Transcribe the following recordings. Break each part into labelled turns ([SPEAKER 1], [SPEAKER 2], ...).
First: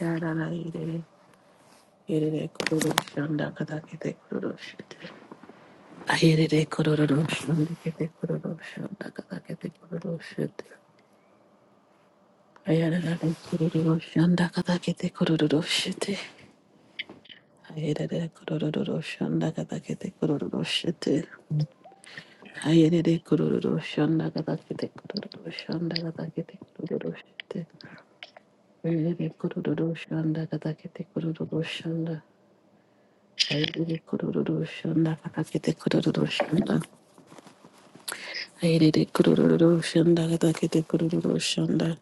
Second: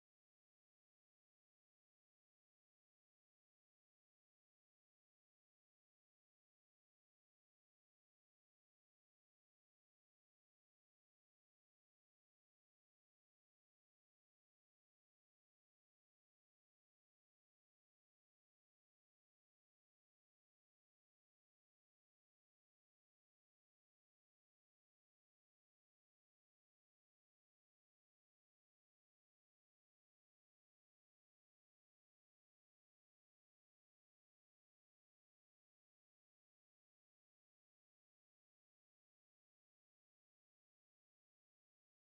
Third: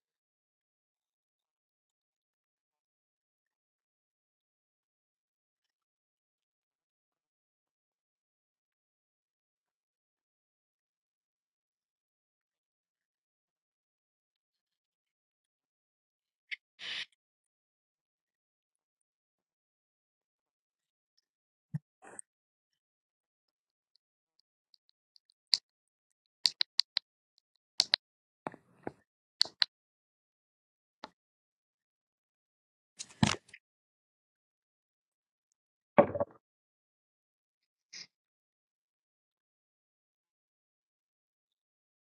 [SPEAKER 1] Yararaire, irere kororo shanda kadakete kororo shite. Ayerere kororo shanda kete kororo shanda kadakete kororo shite. Ayararare kororo shanda kadakete kororo shite. Ayerere kororo shanda kadakete kororo shite. Ayerere kororo shanda kadakete kororo shanda kadakete kororo shite. Ayerere kororo shanda kadakete kororo shanda. Ayerere kororo shanda kadakete kororo shanda. Airere kururu shanda kadakete kururu shanda.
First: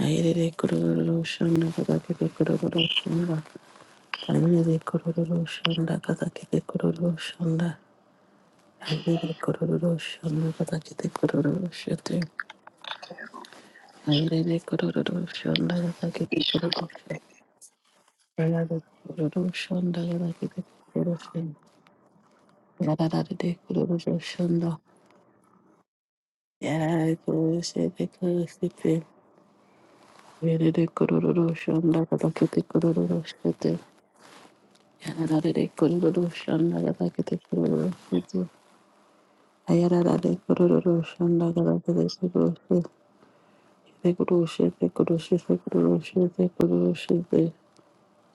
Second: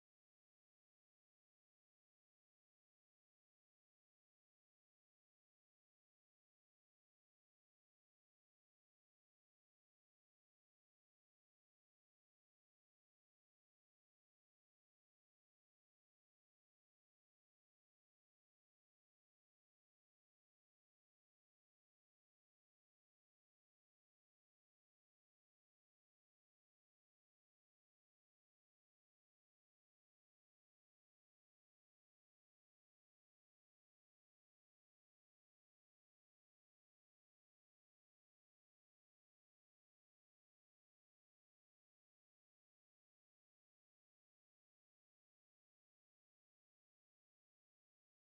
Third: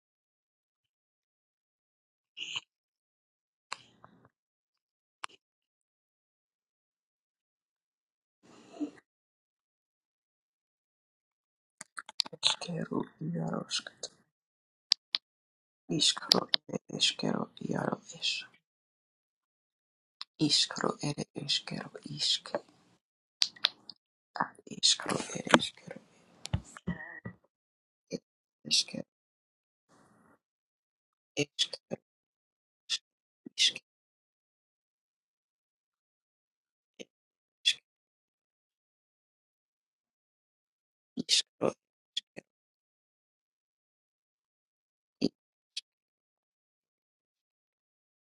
[SPEAKER 1] Airere kururu shanda kadakete kururu shanda. Airere kururu shanda kadakete kururu shanda. Airere kururu shanda kadakete kururu shete.
[SPEAKER 2] Quero iaros
[SPEAKER 1] Airere kururu shanda kadakete
[SPEAKER 2] iscaro
[SPEAKER 1] kururu
[SPEAKER 2] ere
[SPEAKER 1] shete.
[SPEAKER 2] esquero iaro es
[SPEAKER 1] Airere kururu shanda
[SPEAKER 2] iscaro ere esquero isque
[SPEAKER 1] kadakete kururu shete. Yararare kururu
[SPEAKER 2] ad
[SPEAKER 1] shanda.
[SPEAKER 2] iscaro ere esquero
[SPEAKER 1] Yararare kururu shete
[SPEAKER 2] ed
[SPEAKER 1] kadakete.
[SPEAKER 2] esquero
[SPEAKER 1] Yerere kororo
[SPEAKER 2] esquero
[SPEAKER 1] shanda katakete kororo shete.
[SPEAKER 2] isque
[SPEAKER 1] Yararare kororo shanda katakete kororo shete. Ayararare kororo shanda
[SPEAKER 2] iscaro
[SPEAKER 1] katakete kororo shete. Yere kororo shete kororo shete kororo shete kororo shete.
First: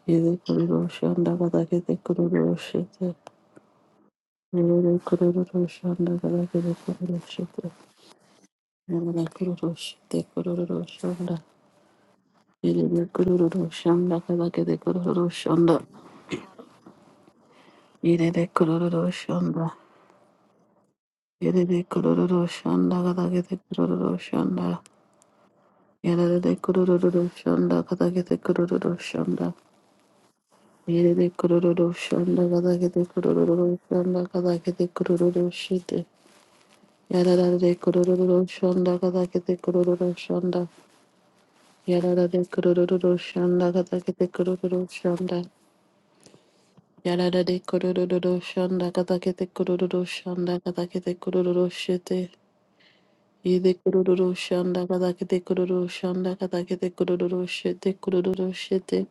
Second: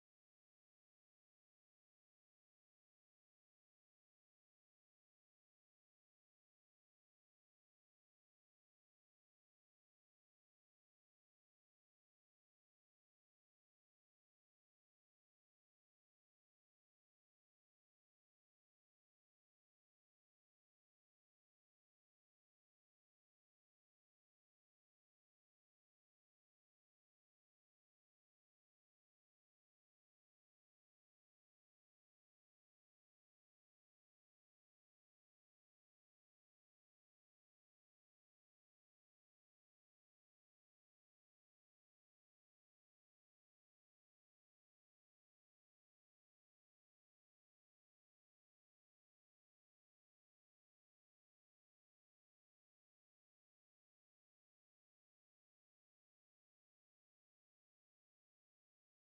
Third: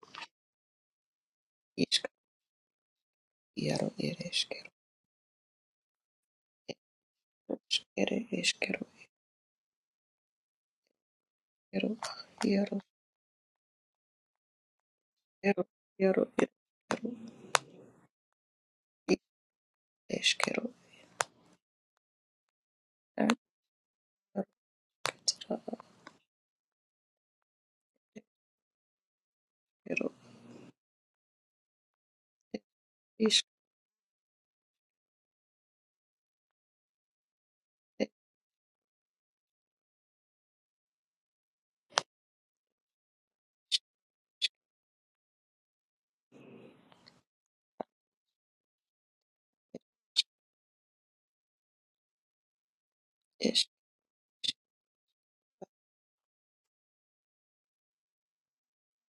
[SPEAKER 1] Yere kororo shanda katakete
[SPEAKER 2] isque
[SPEAKER 1] kororo shete.
[SPEAKER 2] iaro ere esquero
[SPEAKER 1] Yerere kororo shanda katakete kororo shete.
[SPEAKER 2] ere esquero
[SPEAKER 1] Yarara kororo shete kororo shanda.
[SPEAKER 2] ero iaro
[SPEAKER 1] Yerere kororo shanda katakete kororo
[SPEAKER 2] ero
[SPEAKER 1] shanda.
[SPEAKER 2] iaro ero
[SPEAKER 1] Yerere kororo
[SPEAKER 2] ed
[SPEAKER 1] shanda.
[SPEAKER 2] esquero
[SPEAKER 1] Yerere kororo shanda
[SPEAKER 2] ad
[SPEAKER 1] kadagete kororo shanda.
[SPEAKER 2] iaro
[SPEAKER 1] Yerere kororo shanda kadagete kororo shanda.
[SPEAKER 2] ero
[SPEAKER 1] Yerere kororo shanda
[SPEAKER 2] ed
[SPEAKER 1] kadagete
[SPEAKER 2] isque
[SPEAKER 1] kororo shanda kadagete kororo shite. Yerere kororo shanda kadagete kororo shanda. Yerere kororo shanda kadagete kororo shanda. Yerere kororo shanda kadagete kororo shanda kadagete kororo shite.
[SPEAKER 2] es
[SPEAKER 1] Yede kururu shanda kada kete kururu shanda kada kete kururu shete kururu shete.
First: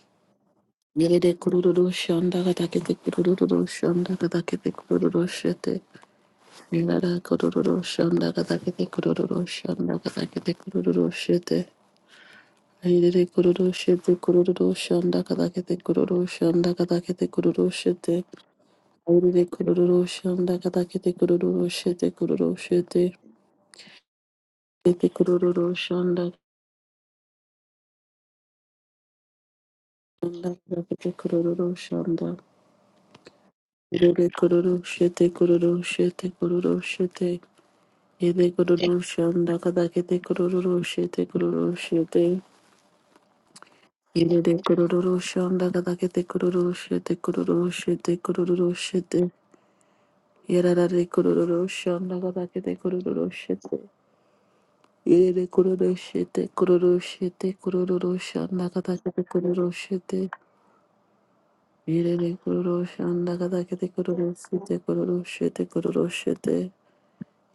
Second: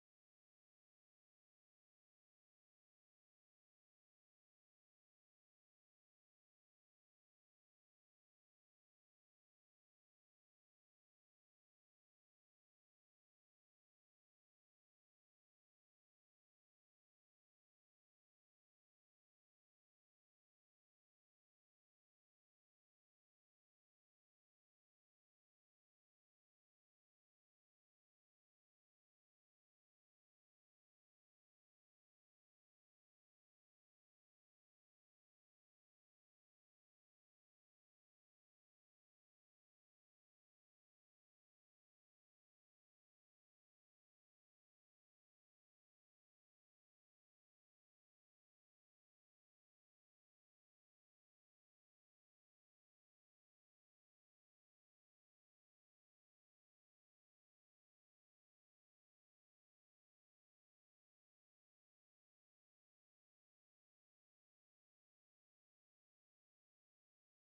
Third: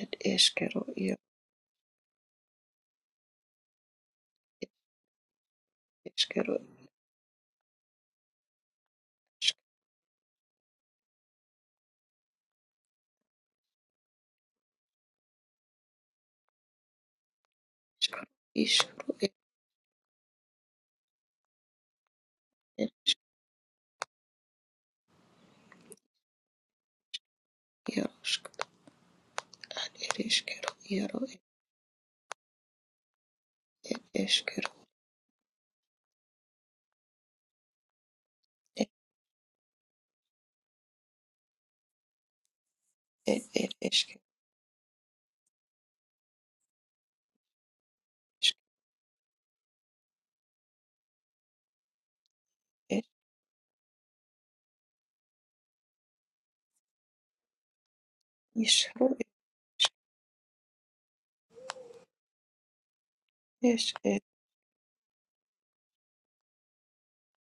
[SPEAKER 2] ed esquero iaro
[SPEAKER 1] Yede kururu shanda kada kete kururu shanda kada kete
[SPEAKER 2] ed
[SPEAKER 1] kururu shete.
[SPEAKER 2] esquero
[SPEAKER 1] Yada kururu shanda kada kete kururu shanda kada kete kururu shete. Yede kururu shete kururu shanda kada kete kururu shanda kada kete kururu shete.
[SPEAKER 2] iscaro
[SPEAKER 1] Yede kururu shanda kada kete kururu
[SPEAKER 2] Ed
[SPEAKER 1] shete Yede kururu shanda.
[SPEAKER 2] Yarosk ad ereskero
[SPEAKER 1] Rakete
[SPEAKER 2] iaro
[SPEAKER 1] kororo shanda.
[SPEAKER 2] ed
[SPEAKER 1] Rere
[SPEAKER 2] eskero
[SPEAKER 1] kororo shete kororo shete kororo shete. Yede
[SPEAKER 2] ed
[SPEAKER 1] kororo shanda kadakete kororo shete kororo shete.
[SPEAKER 2] ed ed eskero
[SPEAKER 1] Yede kororo shanda kadakete kororo shete kororo shete kororo shete. Yarare kororo shanda kadakete
[SPEAKER 2] ed
[SPEAKER 1] kororo shete. Yede kororo shete kororo shete kororo shanda
[SPEAKER 2] iskro
[SPEAKER 1] kadakete kororo shete. Yede kororo shanda
[SPEAKER 2] ed es
[SPEAKER 1] kadakete
[SPEAKER 2] ed
[SPEAKER 1] kororo shete kororo shete kororo shete.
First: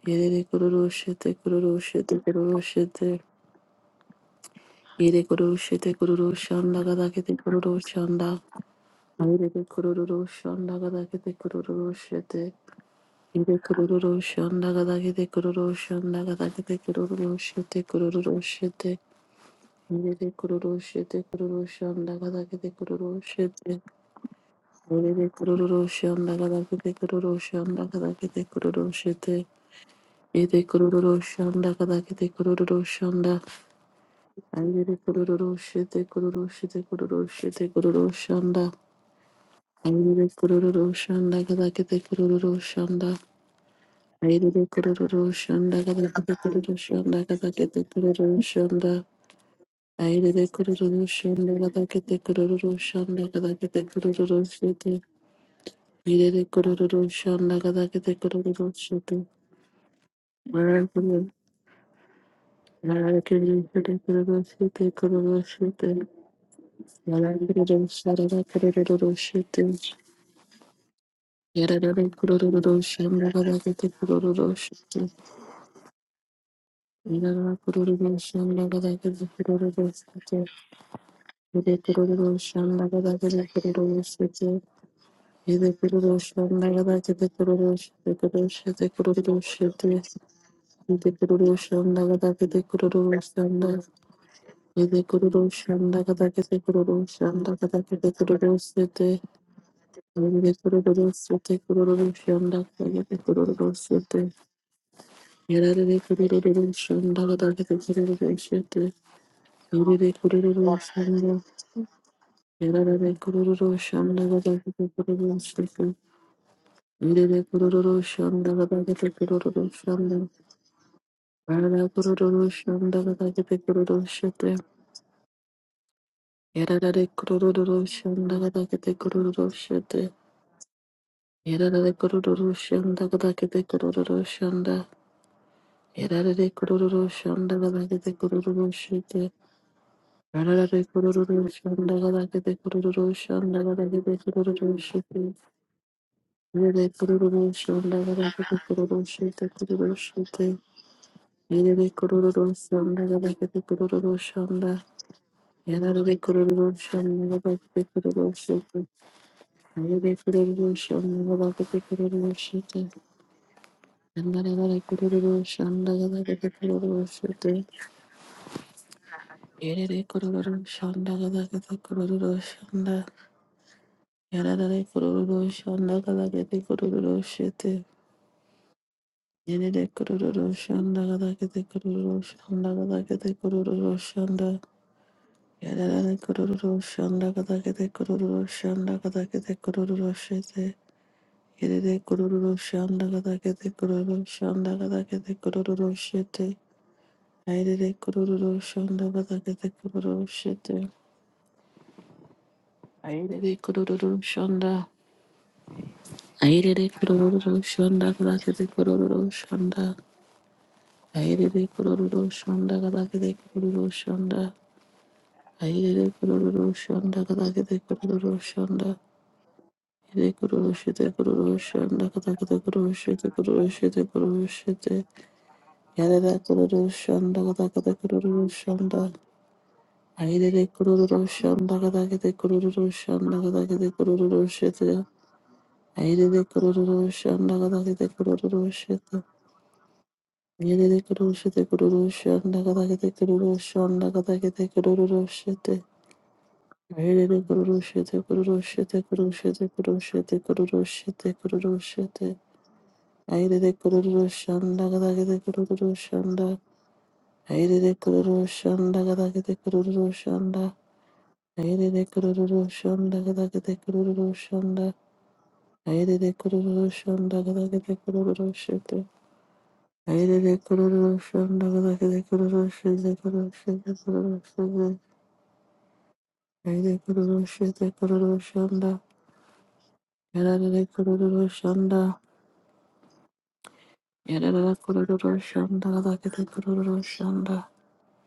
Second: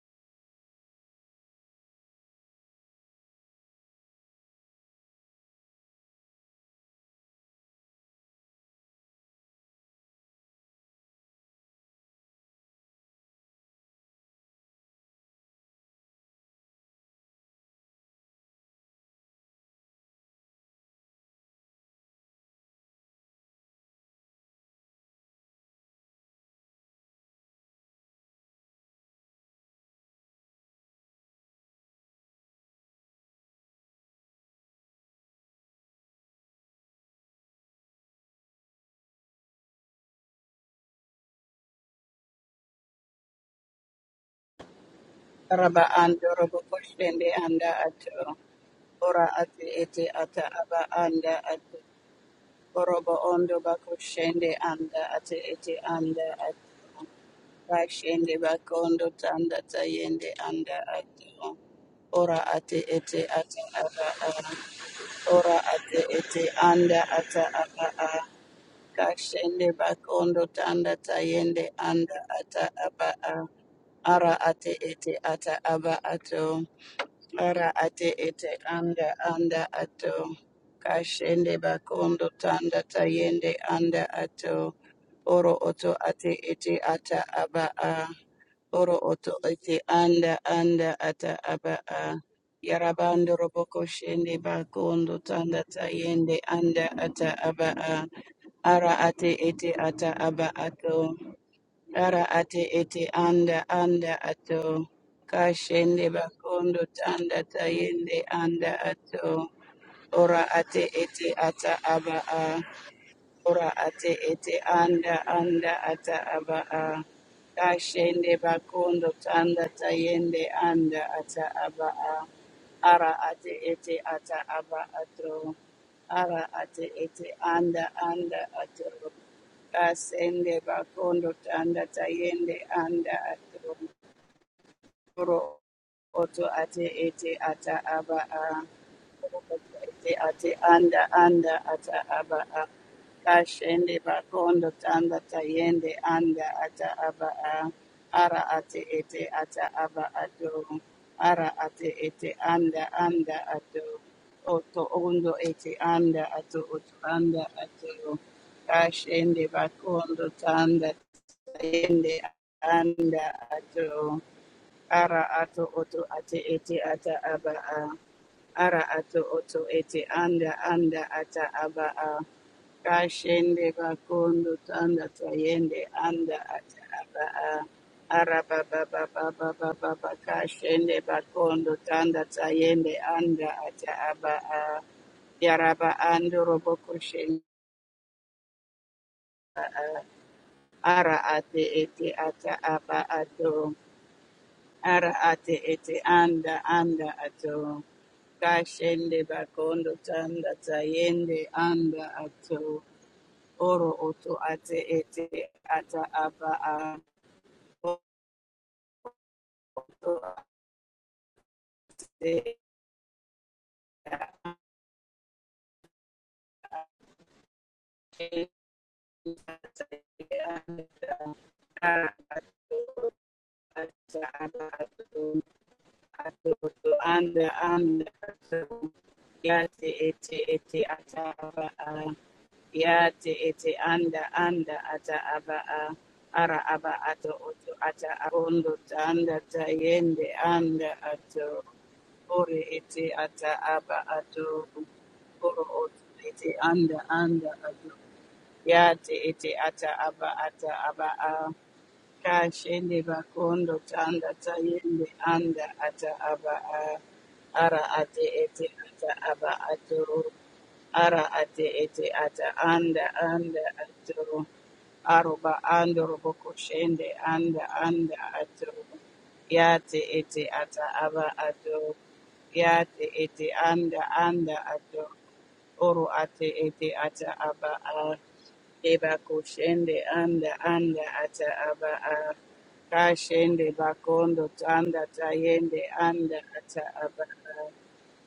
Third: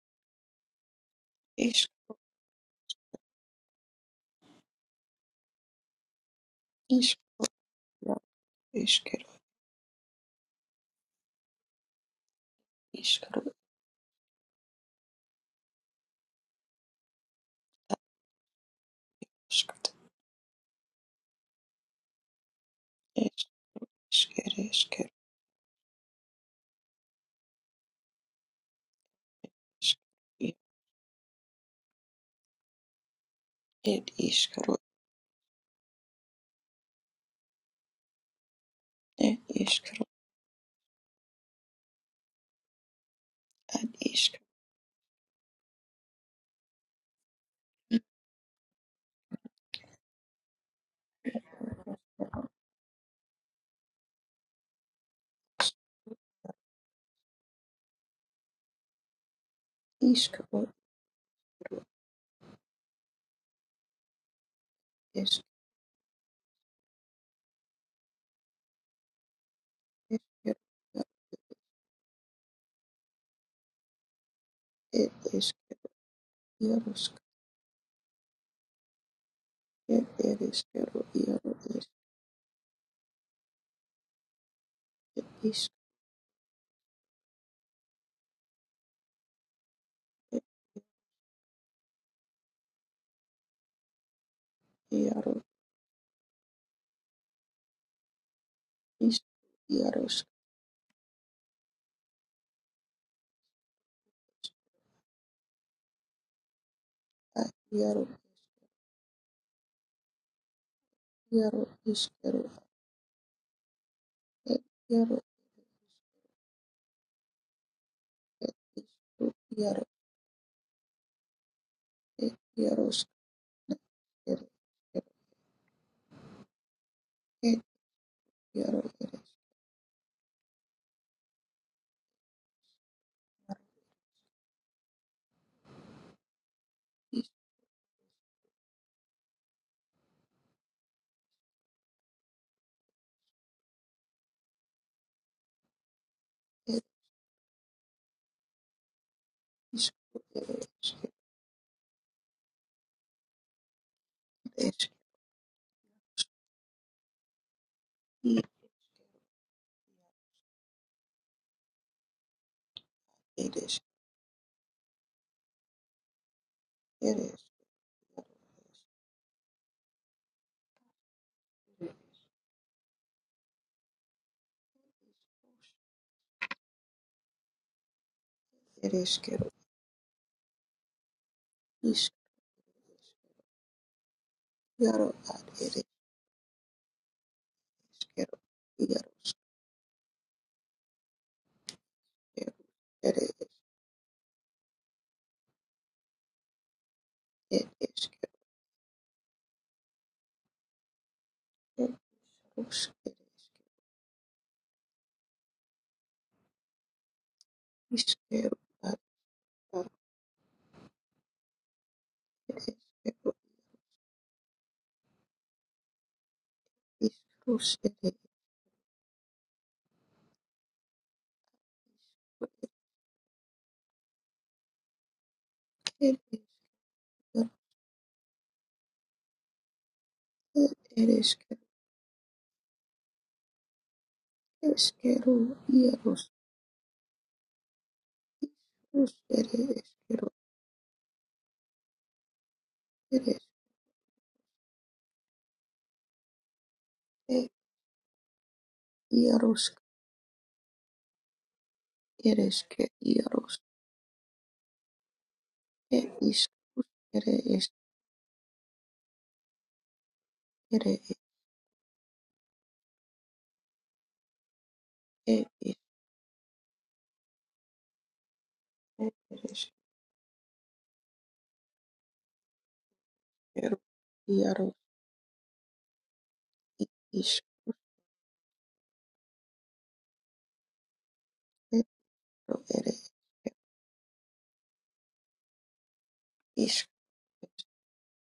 [SPEAKER 1] Yere kururu şete kururu
[SPEAKER 2] isk
[SPEAKER 1] şete kururu şete. Yere kururu şete kururu şanda gada
[SPEAKER 2] isk
[SPEAKER 1] kete kururu
[SPEAKER 2] iaro
[SPEAKER 1] şanda.
[SPEAKER 2] eskero
[SPEAKER 1] Yere de kururu şanda gada kete kururu şete.
[SPEAKER 2] iskro
[SPEAKER 1] Yere kururu şanda gada kete kururu şanda gada kete kururu şete kururu şete.
[SPEAKER 2] aroskat
[SPEAKER 1] Yere de kururu şete kururu şanda gada kete kururu
[SPEAKER 2] ed
[SPEAKER 1] şete.
[SPEAKER 2] isker eskero
[SPEAKER 1] Yere de kururu şanda gada kete kururu şanda gada kete kururu şete.
[SPEAKER 2] isk
[SPEAKER 1] Yere kururu şanda gada kete kururu şanda.
[SPEAKER 2] ed iskro
[SPEAKER 1] Ayere kururu shete kururu shete kururu shete kururu shanda.
[SPEAKER 2] ed iskro
[SPEAKER 1] Ayere kururu shanda kada kete kururu shanda.
[SPEAKER 2] ad isk
[SPEAKER 1] Ayere kururu shanda
[SPEAKER 3] Raba
[SPEAKER 1] kada
[SPEAKER 3] ando
[SPEAKER 1] kete
[SPEAKER 3] robo
[SPEAKER 1] kururu shanda
[SPEAKER 3] koshende
[SPEAKER 1] kada kete
[SPEAKER 3] anda ato.
[SPEAKER 1] kururu shanda.
[SPEAKER 3] Ora ate ete ata
[SPEAKER 1] Ayere
[SPEAKER 3] aba
[SPEAKER 1] kururu
[SPEAKER 3] anda
[SPEAKER 1] shanda
[SPEAKER 3] ato.
[SPEAKER 1] kada kete kururu shanda
[SPEAKER 3] Orobo
[SPEAKER 1] kada
[SPEAKER 3] ondo
[SPEAKER 1] kete
[SPEAKER 3] bako
[SPEAKER 1] kururu
[SPEAKER 3] shende
[SPEAKER 1] shete.
[SPEAKER 3] anda ate ete anda
[SPEAKER 1] Ayere kururu
[SPEAKER 3] ato.
[SPEAKER 1] shanda kada kete
[SPEAKER 3] Bashende
[SPEAKER 1] kururu shete. Ayere kururu shete kururu shete kururu
[SPEAKER 3] bako ondo
[SPEAKER 1] shete.
[SPEAKER 3] tanda tayende
[SPEAKER 2] iskro
[SPEAKER 3] anda
[SPEAKER 1] Ayere kururu
[SPEAKER 3] ato.
[SPEAKER 2] iaro
[SPEAKER 3] Ora ate ete ata aba a.
[SPEAKER 2] esk
[SPEAKER 3] Ora ate ete anda ata aba a.
[SPEAKER 1] shanda kada kururu
[SPEAKER 3] Kashende
[SPEAKER 1] shete.
[SPEAKER 3] bakondo
[SPEAKER 2] eskero
[SPEAKER 3] tanda tayende
[SPEAKER 1] Yararara
[SPEAKER 3] anda ata
[SPEAKER 1] kurururu
[SPEAKER 3] aba a.
[SPEAKER 1] shandagada kete
[SPEAKER 3] Ara
[SPEAKER 1] kurururu
[SPEAKER 3] ate
[SPEAKER 1] shite.
[SPEAKER 2] ed
[SPEAKER 3] ete
[SPEAKER 2] esk
[SPEAKER 3] ata aba ato.
[SPEAKER 2] iarosk
[SPEAKER 1] Yararara
[SPEAKER 3] Ara ate
[SPEAKER 1] kurururu
[SPEAKER 3] ete
[SPEAKER 1] shandagada
[SPEAKER 3] anda
[SPEAKER 1] kete
[SPEAKER 3] anda
[SPEAKER 1] kurururu
[SPEAKER 2] ed
[SPEAKER 3] ato.
[SPEAKER 1] shite.
[SPEAKER 2] ereskero iaro
[SPEAKER 3] Kashende
[SPEAKER 1] Yede
[SPEAKER 2] es
[SPEAKER 3] bakondo
[SPEAKER 1] kurururu
[SPEAKER 3] tanda
[SPEAKER 1] shandagada kete
[SPEAKER 3] tayende
[SPEAKER 1] kurururu
[SPEAKER 3] anda
[SPEAKER 1] shite.
[SPEAKER 3] ato. Oro
[SPEAKER 1] Yede
[SPEAKER 2] isk
[SPEAKER 3] oto
[SPEAKER 1] kurururu
[SPEAKER 3] ate ete
[SPEAKER 1] shandagada
[SPEAKER 3] ata
[SPEAKER 1] kete
[SPEAKER 3] aba
[SPEAKER 1] kurururu
[SPEAKER 3] a.
[SPEAKER 1] shite kurururu shite
[SPEAKER 3] Oro oto
[SPEAKER 1] kurururu
[SPEAKER 3] ete
[SPEAKER 1] shite.
[SPEAKER 3] anda anda
[SPEAKER 1] Yede
[SPEAKER 3] ata
[SPEAKER 1] kurururu
[SPEAKER 3] aba a.
[SPEAKER 1] shandagada kete kurururu
[SPEAKER 3] Yarabando
[SPEAKER 1] shanda.
[SPEAKER 3] roboko shende
[SPEAKER 1] Yede
[SPEAKER 3] bakondo
[SPEAKER 2] iaro
[SPEAKER 1] kurururu
[SPEAKER 3] tanda
[SPEAKER 1] shandagada
[SPEAKER 3] tayende
[SPEAKER 1] kete
[SPEAKER 3] anda
[SPEAKER 1] kurururu
[SPEAKER 3] ata aba
[SPEAKER 1] shandagada
[SPEAKER 3] a.
[SPEAKER 1] kete kurururu
[SPEAKER 3] Ara
[SPEAKER 1] shite.
[SPEAKER 2] isk
[SPEAKER 3] ate ete ata
[SPEAKER 2] iarosk
[SPEAKER 3] aba
[SPEAKER 1] Yede kurururu
[SPEAKER 3] ato.
[SPEAKER 1] shite kurururu
[SPEAKER 3] Ara ate
[SPEAKER 1] shandagada
[SPEAKER 3] ete
[SPEAKER 1] kete
[SPEAKER 3] anda
[SPEAKER 1] kurururu
[SPEAKER 3] anda
[SPEAKER 1] shite.
[SPEAKER 3] ato.
[SPEAKER 1] Yarare
[SPEAKER 3] Kashende
[SPEAKER 1] kururu
[SPEAKER 3] bakondo
[SPEAKER 1] shanda la
[SPEAKER 3] tanda
[SPEAKER 1] dare
[SPEAKER 2] ad
[SPEAKER 3] tayende
[SPEAKER 1] kururu
[SPEAKER 3] anda
[SPEAKER 1] shete.
[SPEAKER 3] ato.
[SPEAKER 1] Yarare
[SPEAKER 3] Ora
[SPEAKER 1] kururu
[SPEAKER 3] ate ete
[SPEAKER 1] shanda
[SPEAKER 2] Iaro
[SPEAKER 3] ata aba
[SPEAKER 2] iskero
[SPEAKER 3] a.
[SPEAKER 1] Yarare
[SPEAKER 3] Ora
[SPEAKER 1] kururu
[SPEAKER 3] ate
[SPEAKER 1] shanda. la
[SPEAKER 2] ere
[SPEAKER 3] ete
[SPEAKER 1] dare
[SPEAKER 2] iaro
[SPEAKER 3] anda
[SPEAKER 1] kururu
[SPEAKER 3] anda
[SPEAKER 1] shete.
[SPEAKER 3] ata aba a.
[SPEAKER 1] Yararere kurururu
[SPEAKER 3] Kashende
[SPEAKER 2] ere
[SPEAKER 1] şandalalardı
[SPEAKER 3] bakondo
[SPEAKER 2] iskru
[SPEAKER 1] kurururu
[SPEAKER 3] tanda
[SPEAKER 2] iaro
[SPEAKER 3] tayende anda ata aba a.
[SPEAKER 2] ere
[SPEAKER 3] Ara
[SPEAKER 2] iaroskana
[SPEAKER 3] ate ete ata
[SPEAKER 2] ere
[SPEAKER 1] işletti.
[SPEAKER 3] aba atro. Ara ate
[SPEAKER 1] Yararere
[SPEAKER 3] ete
[SPEAKER 2] iskero
[SPEAKER 1] kurururu
[SPEAKER 3] anda anda
[SPEAKER 2] ere
[SPEAKER 1] şandalalardı. Yararere kurururu
[SPEAKER 2] iaro
[SPEAKER 3] atro.
[SPEAKER 2] ere
[SPEAKER 1] şandalalardı kurururu işletti.
[SPEAKER 3] Kasende bakondo tanda
[SPEAKER 1] Yararere kurururu
[SPEAKER 3] tayende anda
[SPEAKER 1] şandalalardı
[SPEAKER 3] atro.
[SPEAKER 1] kurururu şandalalardı.
[SPEAKER 3] Toro oto
[SPEAKER 1] Yararere kurururu şandalalardı kurururu işletti. Yararere kurururu şandalalardı kurururu işletti. Yararere kurururu şandalalardı kurururu şanda. Yararere
[SPEAKER 3] ate
[SPEAKER 1] kurururu
[SPEAKER 3] ete ata
[SPEAKER 1] şandalalardı
[SPEAKER 3] aba a.
[SPEAKER 1] kurururu shete.
[SPEAKER 3] Toro oto Ete ate
[SPEAKER 1] Yararare
[SPEAKER 3] anda
[SPEAKER 1] kururu
[SPEAKER 3] anda ata
[SPEAKER 1] shundagada
[SPEAKER 3] aba
[SPEAKER 1] kete
[SPEAKER 3] a.
[SPEAKER 1] kururu shundagada
[SPEAKER 3] Kashende
[SPEAKER 1] kete
[SPEAKER 3] bakondo
[SPEAKER 1] kururu
[SPEAKER 3] tanda
[SPEAKER 1] shite.
[SPEAKER 3] tayende anda
[SPEAKER 1] Yere
[SPEAKER 3] ata aba
[SPEAKER 1] kururu
[SPEAKER 3] a.
[SPEAKER 1] shundagada
[SPEAKER 3] Ara
[SPEAKER 1] kete
[SPEAKER 3] ate
[SPEAKER 1] kururu
[SPEAKER 3] ete
[SPEAKER 1] shite
[SPEAKER 3] ata
[SPEAKER 1] kururu
[SPEAKER 3] aba
[SPEAKER 1] shite.
[SPEAKER 3] ato.
[SPEAKER 2] iskero
[SPEAKER 3] Ara ate
[SPEAKER 1] Yere
[SPEAKER 3] ete
[SPEAKER 1] kururu
[SPEAKER 3] anda
[SPEAKER 1] shundagada
[SPEAKER 3] anda
[SPEAKER 1] kete
[SPEAKER 3] ato.
[SPEAKER 1] kururu shunda.
[SPEAKER 3] Oto
[SPEAKER 2] iskru
[SPEAKER 3] ondo ete
[SPEAKER 1] Yararare
[SPEAKER 3] anda ato
[SPEAKER 1] kururu
[SPEAKER 3] oto anda
[SPEAKER 1] shundagada kete
[SPEAKER 3] ato.
[SPEAKER 1] kururu shite.
[SPEAKER 3] Kashende
[SPEAKER 1] Yere
[SPEAKER 3] bakondo
[SPEAKER 1] kururu
[SPEAKER 3] tanda
[SPEAKER 1] shundagada kete
[SPEAKER 3] tayende
[SPEAKER 1] kururu shite.
[SPEAKER 3] anda
[SPEAKER 2] ere iskero esk
[SPEAKER 3] ato.
[SPEAKER 1] Yandarare
[SPEAKER 3] Ara
[SPEAKER 1] kururu
[SPEAKER 3] ato oto
[SPEAKER 1] shundagada
[SPEAKER 3] ate
[SPEAKER 1] kete
[SPEAKER 3] ete
[SPEAKER 1] kururu
[SPEAKER 3] ata
[SPEAKER 2] ere
[SPEAKER 1] shite.
[SPEAKER 3] aba
[SPEAKER 2] iskero
[SPEAKER 3] a. Ara ato oto
[SPEAKER 1] Yere
[SPEAKER 3] ete
[SPEAKER 1] kururu
[SPEAKER 3] anda anda
[SPEAKER 1] shundagada
[SPEAKER 3] ata
[SPEAKER 1] kete
[SPEAKER 3] aba
[SPEAKER 2] ere
[SPEAKER 3] a.
[SPEAKER 1] kururu shunda.
[SPEAKER 3] Kashende bakondo
[SPEAKER 1] Yararare
[SPEAKER 3] tanda
[SPEAKER 1] kururu
[SPEAKER 3] tayende
[SPEAKER 1] shanda kada
[SPEAKER 3] anda
[SPEAKER 1] kete
[SPEAKER 3] ata
[SPEAKER 1] kururu
[SPEAKER 3] aba a.
[SPEAKER 1] shete.
[SPEAKER 3] Ara
[SPEAKER 2] iskero
[SPEAKER 3] baba
[SPEAKER 2] ere
[SPEAKER 3] baba
[SPEAKER 2] iskero
[SPEAKER 3] baba
[SPEAKER 1] Yerere
[SPEAKER 3] baba
[SPEAKER 1] kururu
[SPEAKER 3] kashende
[SPEAKER 1] shanda kada kete
[SPEAKER 3] bakondo
[SPEAKER 1] kururu
[SPEAKER 2] iskru
[SPEAKER 3] tanda
[SPEAKER 1] shanda
[SPEAKER 3] tayende
[SPEAKER 1] kada kete
[SPEAKER 3] anda ata
[SPEAKER 1] kururu
[SPEAKER 3] aba
[SPEAKER 1] shanda.
[SPEAKER 3] a.
[SPEAKER 2] iaro ad ere
[SPEAKER 3] Yaraba
[SPEAKER 1] Yararare
[SPEAKER 3] andoro
[SPEAKER 1] kururu
[SPEAKER 3] boko
[SPEAKER 1] shanda
[SPEAKER 3] shende.
[SPEAKER 1] kada kete kururu shanda
[SPEAKER 2] iaro
[SPEAKER 1] kada kete kururu shete.
[SPEAKER 3] Ara ate
[SPEAKER 1] Yerere
[SPEAKER 3] ete
[SPEAKER 2] ere
[SPEAKER 1] kururu
[SPEAKER 3] ata
[SPEAKER 1] shanda
[SPEAKER 3] aba
[SPEAKER 2] ere
[SPEAKER 1] kada kete
[SPEAKER 3] ato.
[SPEAKER 1] kururu shanda kada
[SPEAKER 3] Ara
[SPEAKER 1] kete
[SPEAKER 3] ate
[SPEAKER 1] kururu
[SPEAKER 3] ete
[SPEAKER 1] shete.
[SPEAKER 3] anda anda
[SPEAKER 2] ere
[SPEAKER 3] ato.
[SPEAKER 1] Ayrere
[SPEAKER 2] iskero
[SPEAKER 1] kururu shanda
[SPEAKER 3] Kashende
[SPEAKER 1] kada kete
[SPEAKER 3] bakondo
[SPEAKER 1] kururu
[SPEAKER 3] tanda
[SPEAKER 1] shete.
[SPEAKER 3] tayende
[SPEAKER 2] ere
[SPEAKER 3] anda ato.
[SPEAKER 2] isk ere
[SPEAKER 1] Ayrere
[SPEAKER 3] Oro
[SPEAKER 1] kururu
[SPEAKER 3] oto ate
[SPEAKER 1] shanda.
[SPEAKER 3] ete ata apa
[SPEAKER 1] Ayrere
[SPEAKER 3] a.
[SPEAKER 1] kururu
[SPEAKER 3] Oto
[SPEAKER 1] shanda kada
[SPEAKER 2] iskero
[SPEAKER 1] kete
[SPEAKER 2] ad
[SPEAKER 1] kururu shanda.
[SPEAKER 2] ad
[SPEAKER 1] Aherere kororo
[SPEAKER 3] ate
[SPEAKER 2] ere
[SPEAKER 1] shonda kadakede kororo shonda. Aherere kororo shonda
[SPEAKER 2] iskrus
[SPEAKER 1] kadakede
[SPEAKER 2] ere
[SPEAKER 1] kororo
[SPEAKER 3] ete
[SPEAKER 1] shonda.
[SPEAKER 3] ata
[SPEAKER 1] Ere
[SPEAKER 3] ete
[SPEAKER 1] kororo shete
[SPEAKER 3] anda
[SPEAKER 1] kororo shonda
[SPEAKER 3] ara
[SPEAKER 1] kadakede kororo shete kororo shete
[SPEAKER 3] ata
[SPEAKER 1] kororo
[SPEAKER 3] apa
[SPEAKER 1] shete.
[SPEAKER 3] ato.
[SPEAKER 2] ere
[SPEAKER 1] Yarara
[SPEAKER 3] Ato
[SPEAKER 1] kororo
[SPEAKER 3] oto
[SPEAKER 1] shonda
[SPEAKER 3] anda
[SPEAKER 2] iskero
[SPEAKER 1] kadakede
[SPEAKER 3] anda
[SPEAKER 1] kororo
[SPEAKER 3] ato.
[SPEAKER 1] shonda.
[SPEAKER 3] Yate ete
[SPEAKER 1] Aherere
[SPEAKER 3] ete
[SPEAKER 2] ere
[SPEAKER 1] kororo
[SPEAKER 3] ata
[SPEAKER 2] iskero
[SPEAKER 3] apa
[SPEAKER 1] shonda
[SPEAKER 3] a.
[SPEAKER 1] kadakede kororo
[SPEAKER 3] Ya te
[SPEAKER 1] shonda
[SPEAKER 3] ete
[SPEAKER 1] kadakede
[SPEAKER 3] anda
[SPEAKER 1] kororo
[SPEAKER 3] anda
[SPEAKER 1] shete.
[SPEAKER 3] ata
[SPEAKER 2] Esquero,
[SPEAKER 3] aba a
[SPEAKER 2] hierros,
[SPEAKER 1] Aherere
[SPEAKER 3] ara aba
[SPEAKER 1] kororo
[SPEAKER 3] ato
[SPEAKER 1] shonda
[SPEAKER 3] oto
[SPEAKER 1] kadakede
[SPEAKER 3] ata
[SPEAKER 1] kororo
[SPEAKER 3] arondo
[SPEAKER 1] shete.
[SPEAKER 2] isros,
[SPEAKER 3] tanda
[SPEAKER 2] ere,
[SPEAKER 3] ta
[SPEAKER 2] esquero,
[SPEAKER 3] yende anda
[SPEAKER 1] Yedede
[SPEAKER 3] ato
[SPEAKER 1] kurushete
[SPEAKER 3] ore
[SPEAKER 1] kururushanda katakete
[SPEAKER 3] ete ata
[SPEAKER 2] eresque,
[SPEAKER 3] aba
[SPEAKER 1] kururushanda katakete
[SPEAKER 3] ato oro
[SPEAKER 1] kururushete.
[SPEAKER 3] oto ete anda
[SPEAKER 1] Yedede
[SPEAKER 3] anda ato
[SPEAKER 1] kururushete
[SPEAKER 3] ya
[SPEAKER 1] kururushete
[SPEAKER 3] te ete
[SPEAKER 1] kururushete
[SPEAKER 2] hierros,
[SPEAKER 3] ata aba
[SPEAKER 1] kururushete
[SPEAKER 3] ata aba
[SPEAKER 1] kururushete
[SPEAKER 3] a
[SPEAKER 1] kururushete.
[SPEAKER 2] eresque,
[SPEAKER 3] kashende
[SPEAKER 2] hierros,
[SPEAKER 1] Yedede
[SPEAKER 3] bakondo tanda ta
[SPEAKER 1] kururushanda
[SPEAKER 3] yende
[SPEAKER 1] katakete
[SPEAKER 3] anda ata
[SPEAKER 2] e
[SPEAKER 1] kururushanda.
[SPEAKER 3] aba
[SPEAKER 2] isros,
[SPEAKER 3] a
[SPEAKER 2] ere, es,
[SPEAKER 3] ara
[SPEAKER 1] Yedede
[SPEAKER 3] ate ete
[SPEAKER 1] kururushanda
[SPEAKER 3] ata aba
[SPEAKER 1] katakete
[SPEAKER 3] ato
[SPEAKER 1] kururushanda.
[SPEAKER 2] ere,
[SPEAKER 3] Ara ate
[SPEAKER 1] Yedede
[SPEAKER 3] ete ata anda
[SPEAKER 1] kururushanda
[SPEAKER 3] anda
[SPEAKER 1] katakete
[SPEAKER 3] atoro.
[SPEAKER 1] kururushanda.
[SPEAKER 2] e,
[SPEAKER 3] Aroba
[SPEAKER 2] e,
[SPEAKER 3] ando
[SPEAKER 1] Yedede
[SPEAKER 3] robo koshende
[SPEAKER 1] kururushanda
[SPEAKER 3] anda
[SPEAKER 1] katakete
[SPEAKER 3] anda atoro.
[SPEAKER 1] kururushete.
[SPEAKER 2] esque, eresquero,
[SPEAKER 3] Yate ete
[SPEAKER 1] Aire
[SPEAKER 3] ata aba
[SPEAKER 1] kururuşun
[SPEAKER 3] atoro.
[SPEAKER 1] dağdaki kururuşun
[SPEAKER 3] Yate
[SPEAKER 1] de
[SPEAKER 3] ete
[SPEAKER 1] kururuşun de
[SPEAKER 3] anda anda
[SPEAKER 2] hierros,
[SPEAKER 1] kururuşun de kororoshan de
[SPEAKER 3] atoro. Oro ate
[SPEAKER 2] i,
[SPEAKER 3] ete
[SPEAKER 1] Aire
[SPEAKER 3] ata
[SPEAKER 2] isros,
[SPEAKER 3] aba
[SPEAKER 1] kururuşun de
[SPEAKER 3] a.
[SPEAKER 1] kururuşun da
[SPEAKER 3] Eba koshende anda
[SPEAKER 1] Yarare
[SPEAKER 3] anda ata
[SPEAKER 1] kururuşun
[SPEAKER 3] aba a.
[SPEAKER 1] da
[SPEAKER 2] ero, ere, esque,
[SPEAKER 3] Kashende bakondo
[SPEAKER 1] Yarare
[SPEAKER 3] tanda
[SPEAKER 1] kururuşun
[SPEAKER 3] tayende
[SPEAKER 1] dağdaki
[SPEAKER 3] anda
[SPEAKER 1] de
[SPEAKER 3] ata
[SPEAKER 2] isro,
[SPEAKER 3] aba
[SPEAKER 1] kururuşun
[SPEAKER 3] a.
[SPEAKER 1] da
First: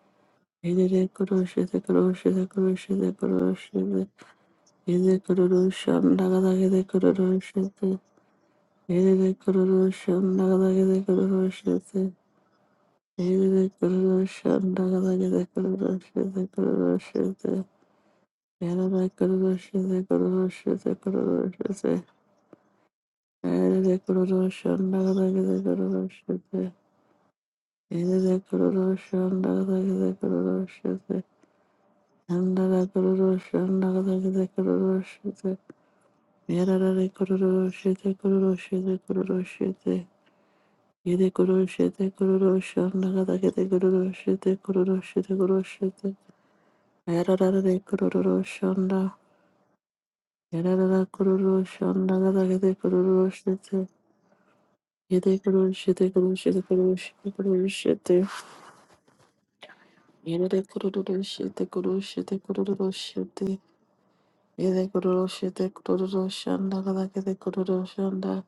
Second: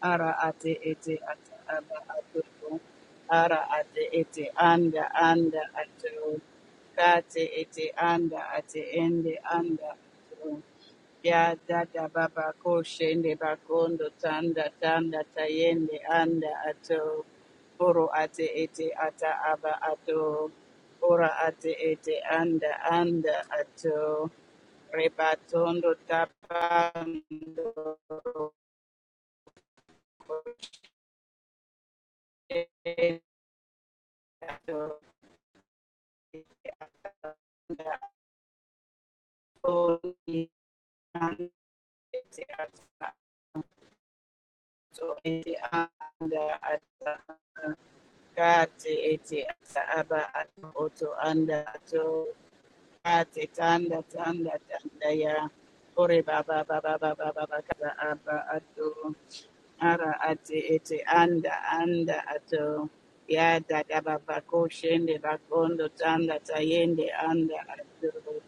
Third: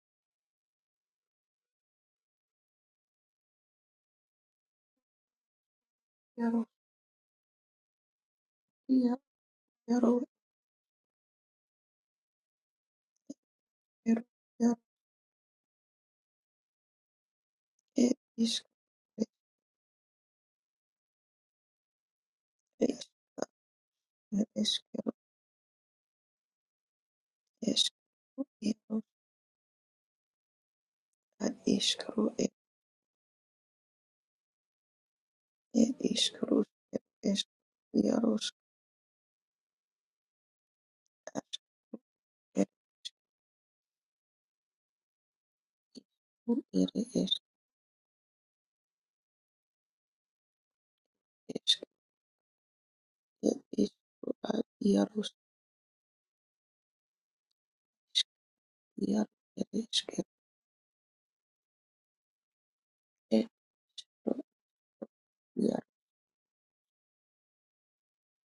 [SPEAKER 3] Ara ate
[SPEAKER 1] Aire
[SPEAKER 3] ete
[SPEAKER 1] kururuşun
[SPEAKER 3] ata
[SPEAKER 1] de
[SPEAKER 3] aba
[SPEAKER 1] kururuşun
[SPEAKER 3] ato.
[SPEAKER 1] de
[SPEAKER 3] to.
[SPEAKER 1] kururuşun de
[SPEAKER 3] Ara
[SPEAKER 1] kururuşun de
[SPEAKER 3] ate ete anda
[SPEAKER 1] Aire
[SPEAKER 3] anda
[SPEAKER 1] kururuşun
[SPEAKER 3] ato.
[SPEAKER 2] esquero,
[SPEAKER 1] dağdaki de
[SPEAKER 3] Kate
[SPEAKER 1] kururuşun
[SPEAKER 3] ete
[SPEAKER 1] de
[SPEAKER 3] anda ate
[SPEAKER 2] hier-
[SPEAKER 1] Aire
[SPEAKER 3] ende anda
[SPEAKER 2] hiero,
[SPEAKER 1] kururuşun
[SPEAKER 3] ato.
[SPEAKER 1] dağdaki de kururuşun de Aire kururuşun dağdaki de
[SPEAKER 3] Ya
[SPEAKER 1] kururuşun
[SPEAKER 3] dada baba ko bakondo
[SPEAKER 2] ero,
[SPEAKER 3] tanda
[SPEAKER 2] ero,
[SPEAKER 3] tanda tayende
[SPEAKER 1] de
[SPEAKER 3] anda ato.
[SPEAKER 1] kururuşun de
[SPEAKER 3] Oro
[SPEAKER 2] e,
[SPEAKER 3] ate
[SPEAKER 2] isro,
[SPEAKER 3] ete
[SPEAKER 1] Yalaba
[SPEAKER 2] e,
[SPEAKER 3] ata
[SPEAKER 1] Kurusha,
[SPEAKER 3] aba
[SPEAKER 1] the
[SPEAKER 3] ato.
[SPEAKER 1] Kurusha, the
[SPEAKER 3] Ora ate
[SPEAKER 1] Kurusha,
[SPEAKER 3] ete anda
[SPEAKER 2] esque,
[SPEAKER 3] anda
[SPEAKER 1] and the
[SPEAKER 3] ato.
[SPEAKER 1] Kurusha,
[SPEAKER 2] esquero,
[SPEAKER 1] Nalaba, the
[SPEAKER 3] Repatondo
[SPEAKER 1] Kurusha,
[SPEAKER 3] tapando
[SPEAKER 1] and the
[SPEAKER 2] esquero, hierros,
[SPEAKER 1] Kurusha, Nalaba, the Kurusha,
[SPEAKER 2] ad, isro, e,
[SPEAKER 1] and the Kurusha, Nalaba, the
[SPEAKER 3] kati
[SPEAKER 1] Kurusha,
[SPEAKER 2] e, isros,
[SPEAKER 3] eti
[SPEAKER 1] Yara,
[SPEAKER 2] e,
[SPEAKER 1] the
[SPEAKER 2] es-
[SPEAKER 1] Kurusha, the Kurusha, the Kurusha, Yede Kurusha, the Kurusha, Nalaba, the Kurusha, the Kurusha, the Kurusha,
[SPEAKER 2] ere
[SPEAKER 1] Yara,
[SPEAKER 2] eske
[SPEAKER 1] the Yarara
[SPEAKER 3] ata aba ato oto anda
[SPEAKER 1] kururu
[SPEAKER 2] eske
[SPEAKER 3] ato
[SPEAKER 1] şanda gada gede the
[SPEAKER 3] kati
[SPEAKER 1] şete.
[SPEAKER 3] tanda
[SPEAKER 2] iso
[SPEAKER 3] tanda
[SPEAKER 2] ad
[SPEAKER 3] tanda
[SPEAKER 2] iaros
[SPEAKER 3] ya
[SPEAKER 1] Yede kuru shite
[SPEAKER 3] ore
[SPEAKER 1] kuru
[SPEAKER 3] baba
[SPEAKER 1] shite kuru
[SPEAKER 3] baba
[SPEAKER 1] shite
[SPEAKER 3] baba baba
[SPEAKER 1] kuru
[SPEAKER 3] kaba
[SPEAKER 1] shite.
[SPEAKER 3] aba ato
[SPEAKER 2] iar ere
[SPEAKER 3] Ara
[SPEAKER 2] eske
[SPEAKER 3] ate
[SPEAKER 1] Yede kuru
[SPEAKER 3] ete
[SPEAKER 1] kuru
[SPEAKER 3] anda
[SPEAKER 1] shite kuru
[SPEAKER 3] anda
[SPEAKER 1] shite kuru
[SPEAKER 3] ato
[SPEAKER 1] kuru shite.
[SPEAKER 2] ero
[SPEAKER 3] yada dada
[SPEAKER 1] Yede
[SPEAKER 3] shende
[SPEAKER 1] kuru shite
[SPEAKER 2] iar
[SPEAKER 3] bakondo
[SPEAKER 1] kuru kuru
[SPEAKER 3] tanda
[SPEAKER 1] shanda
[SPEAKER 3] tayende
[SPEAKER 1] kada kete
[SPEAKER 3] anda
[SPEAKER 1] kuru kuru
[SPEAKER 3] ato
[SPEAKER 1] shanda.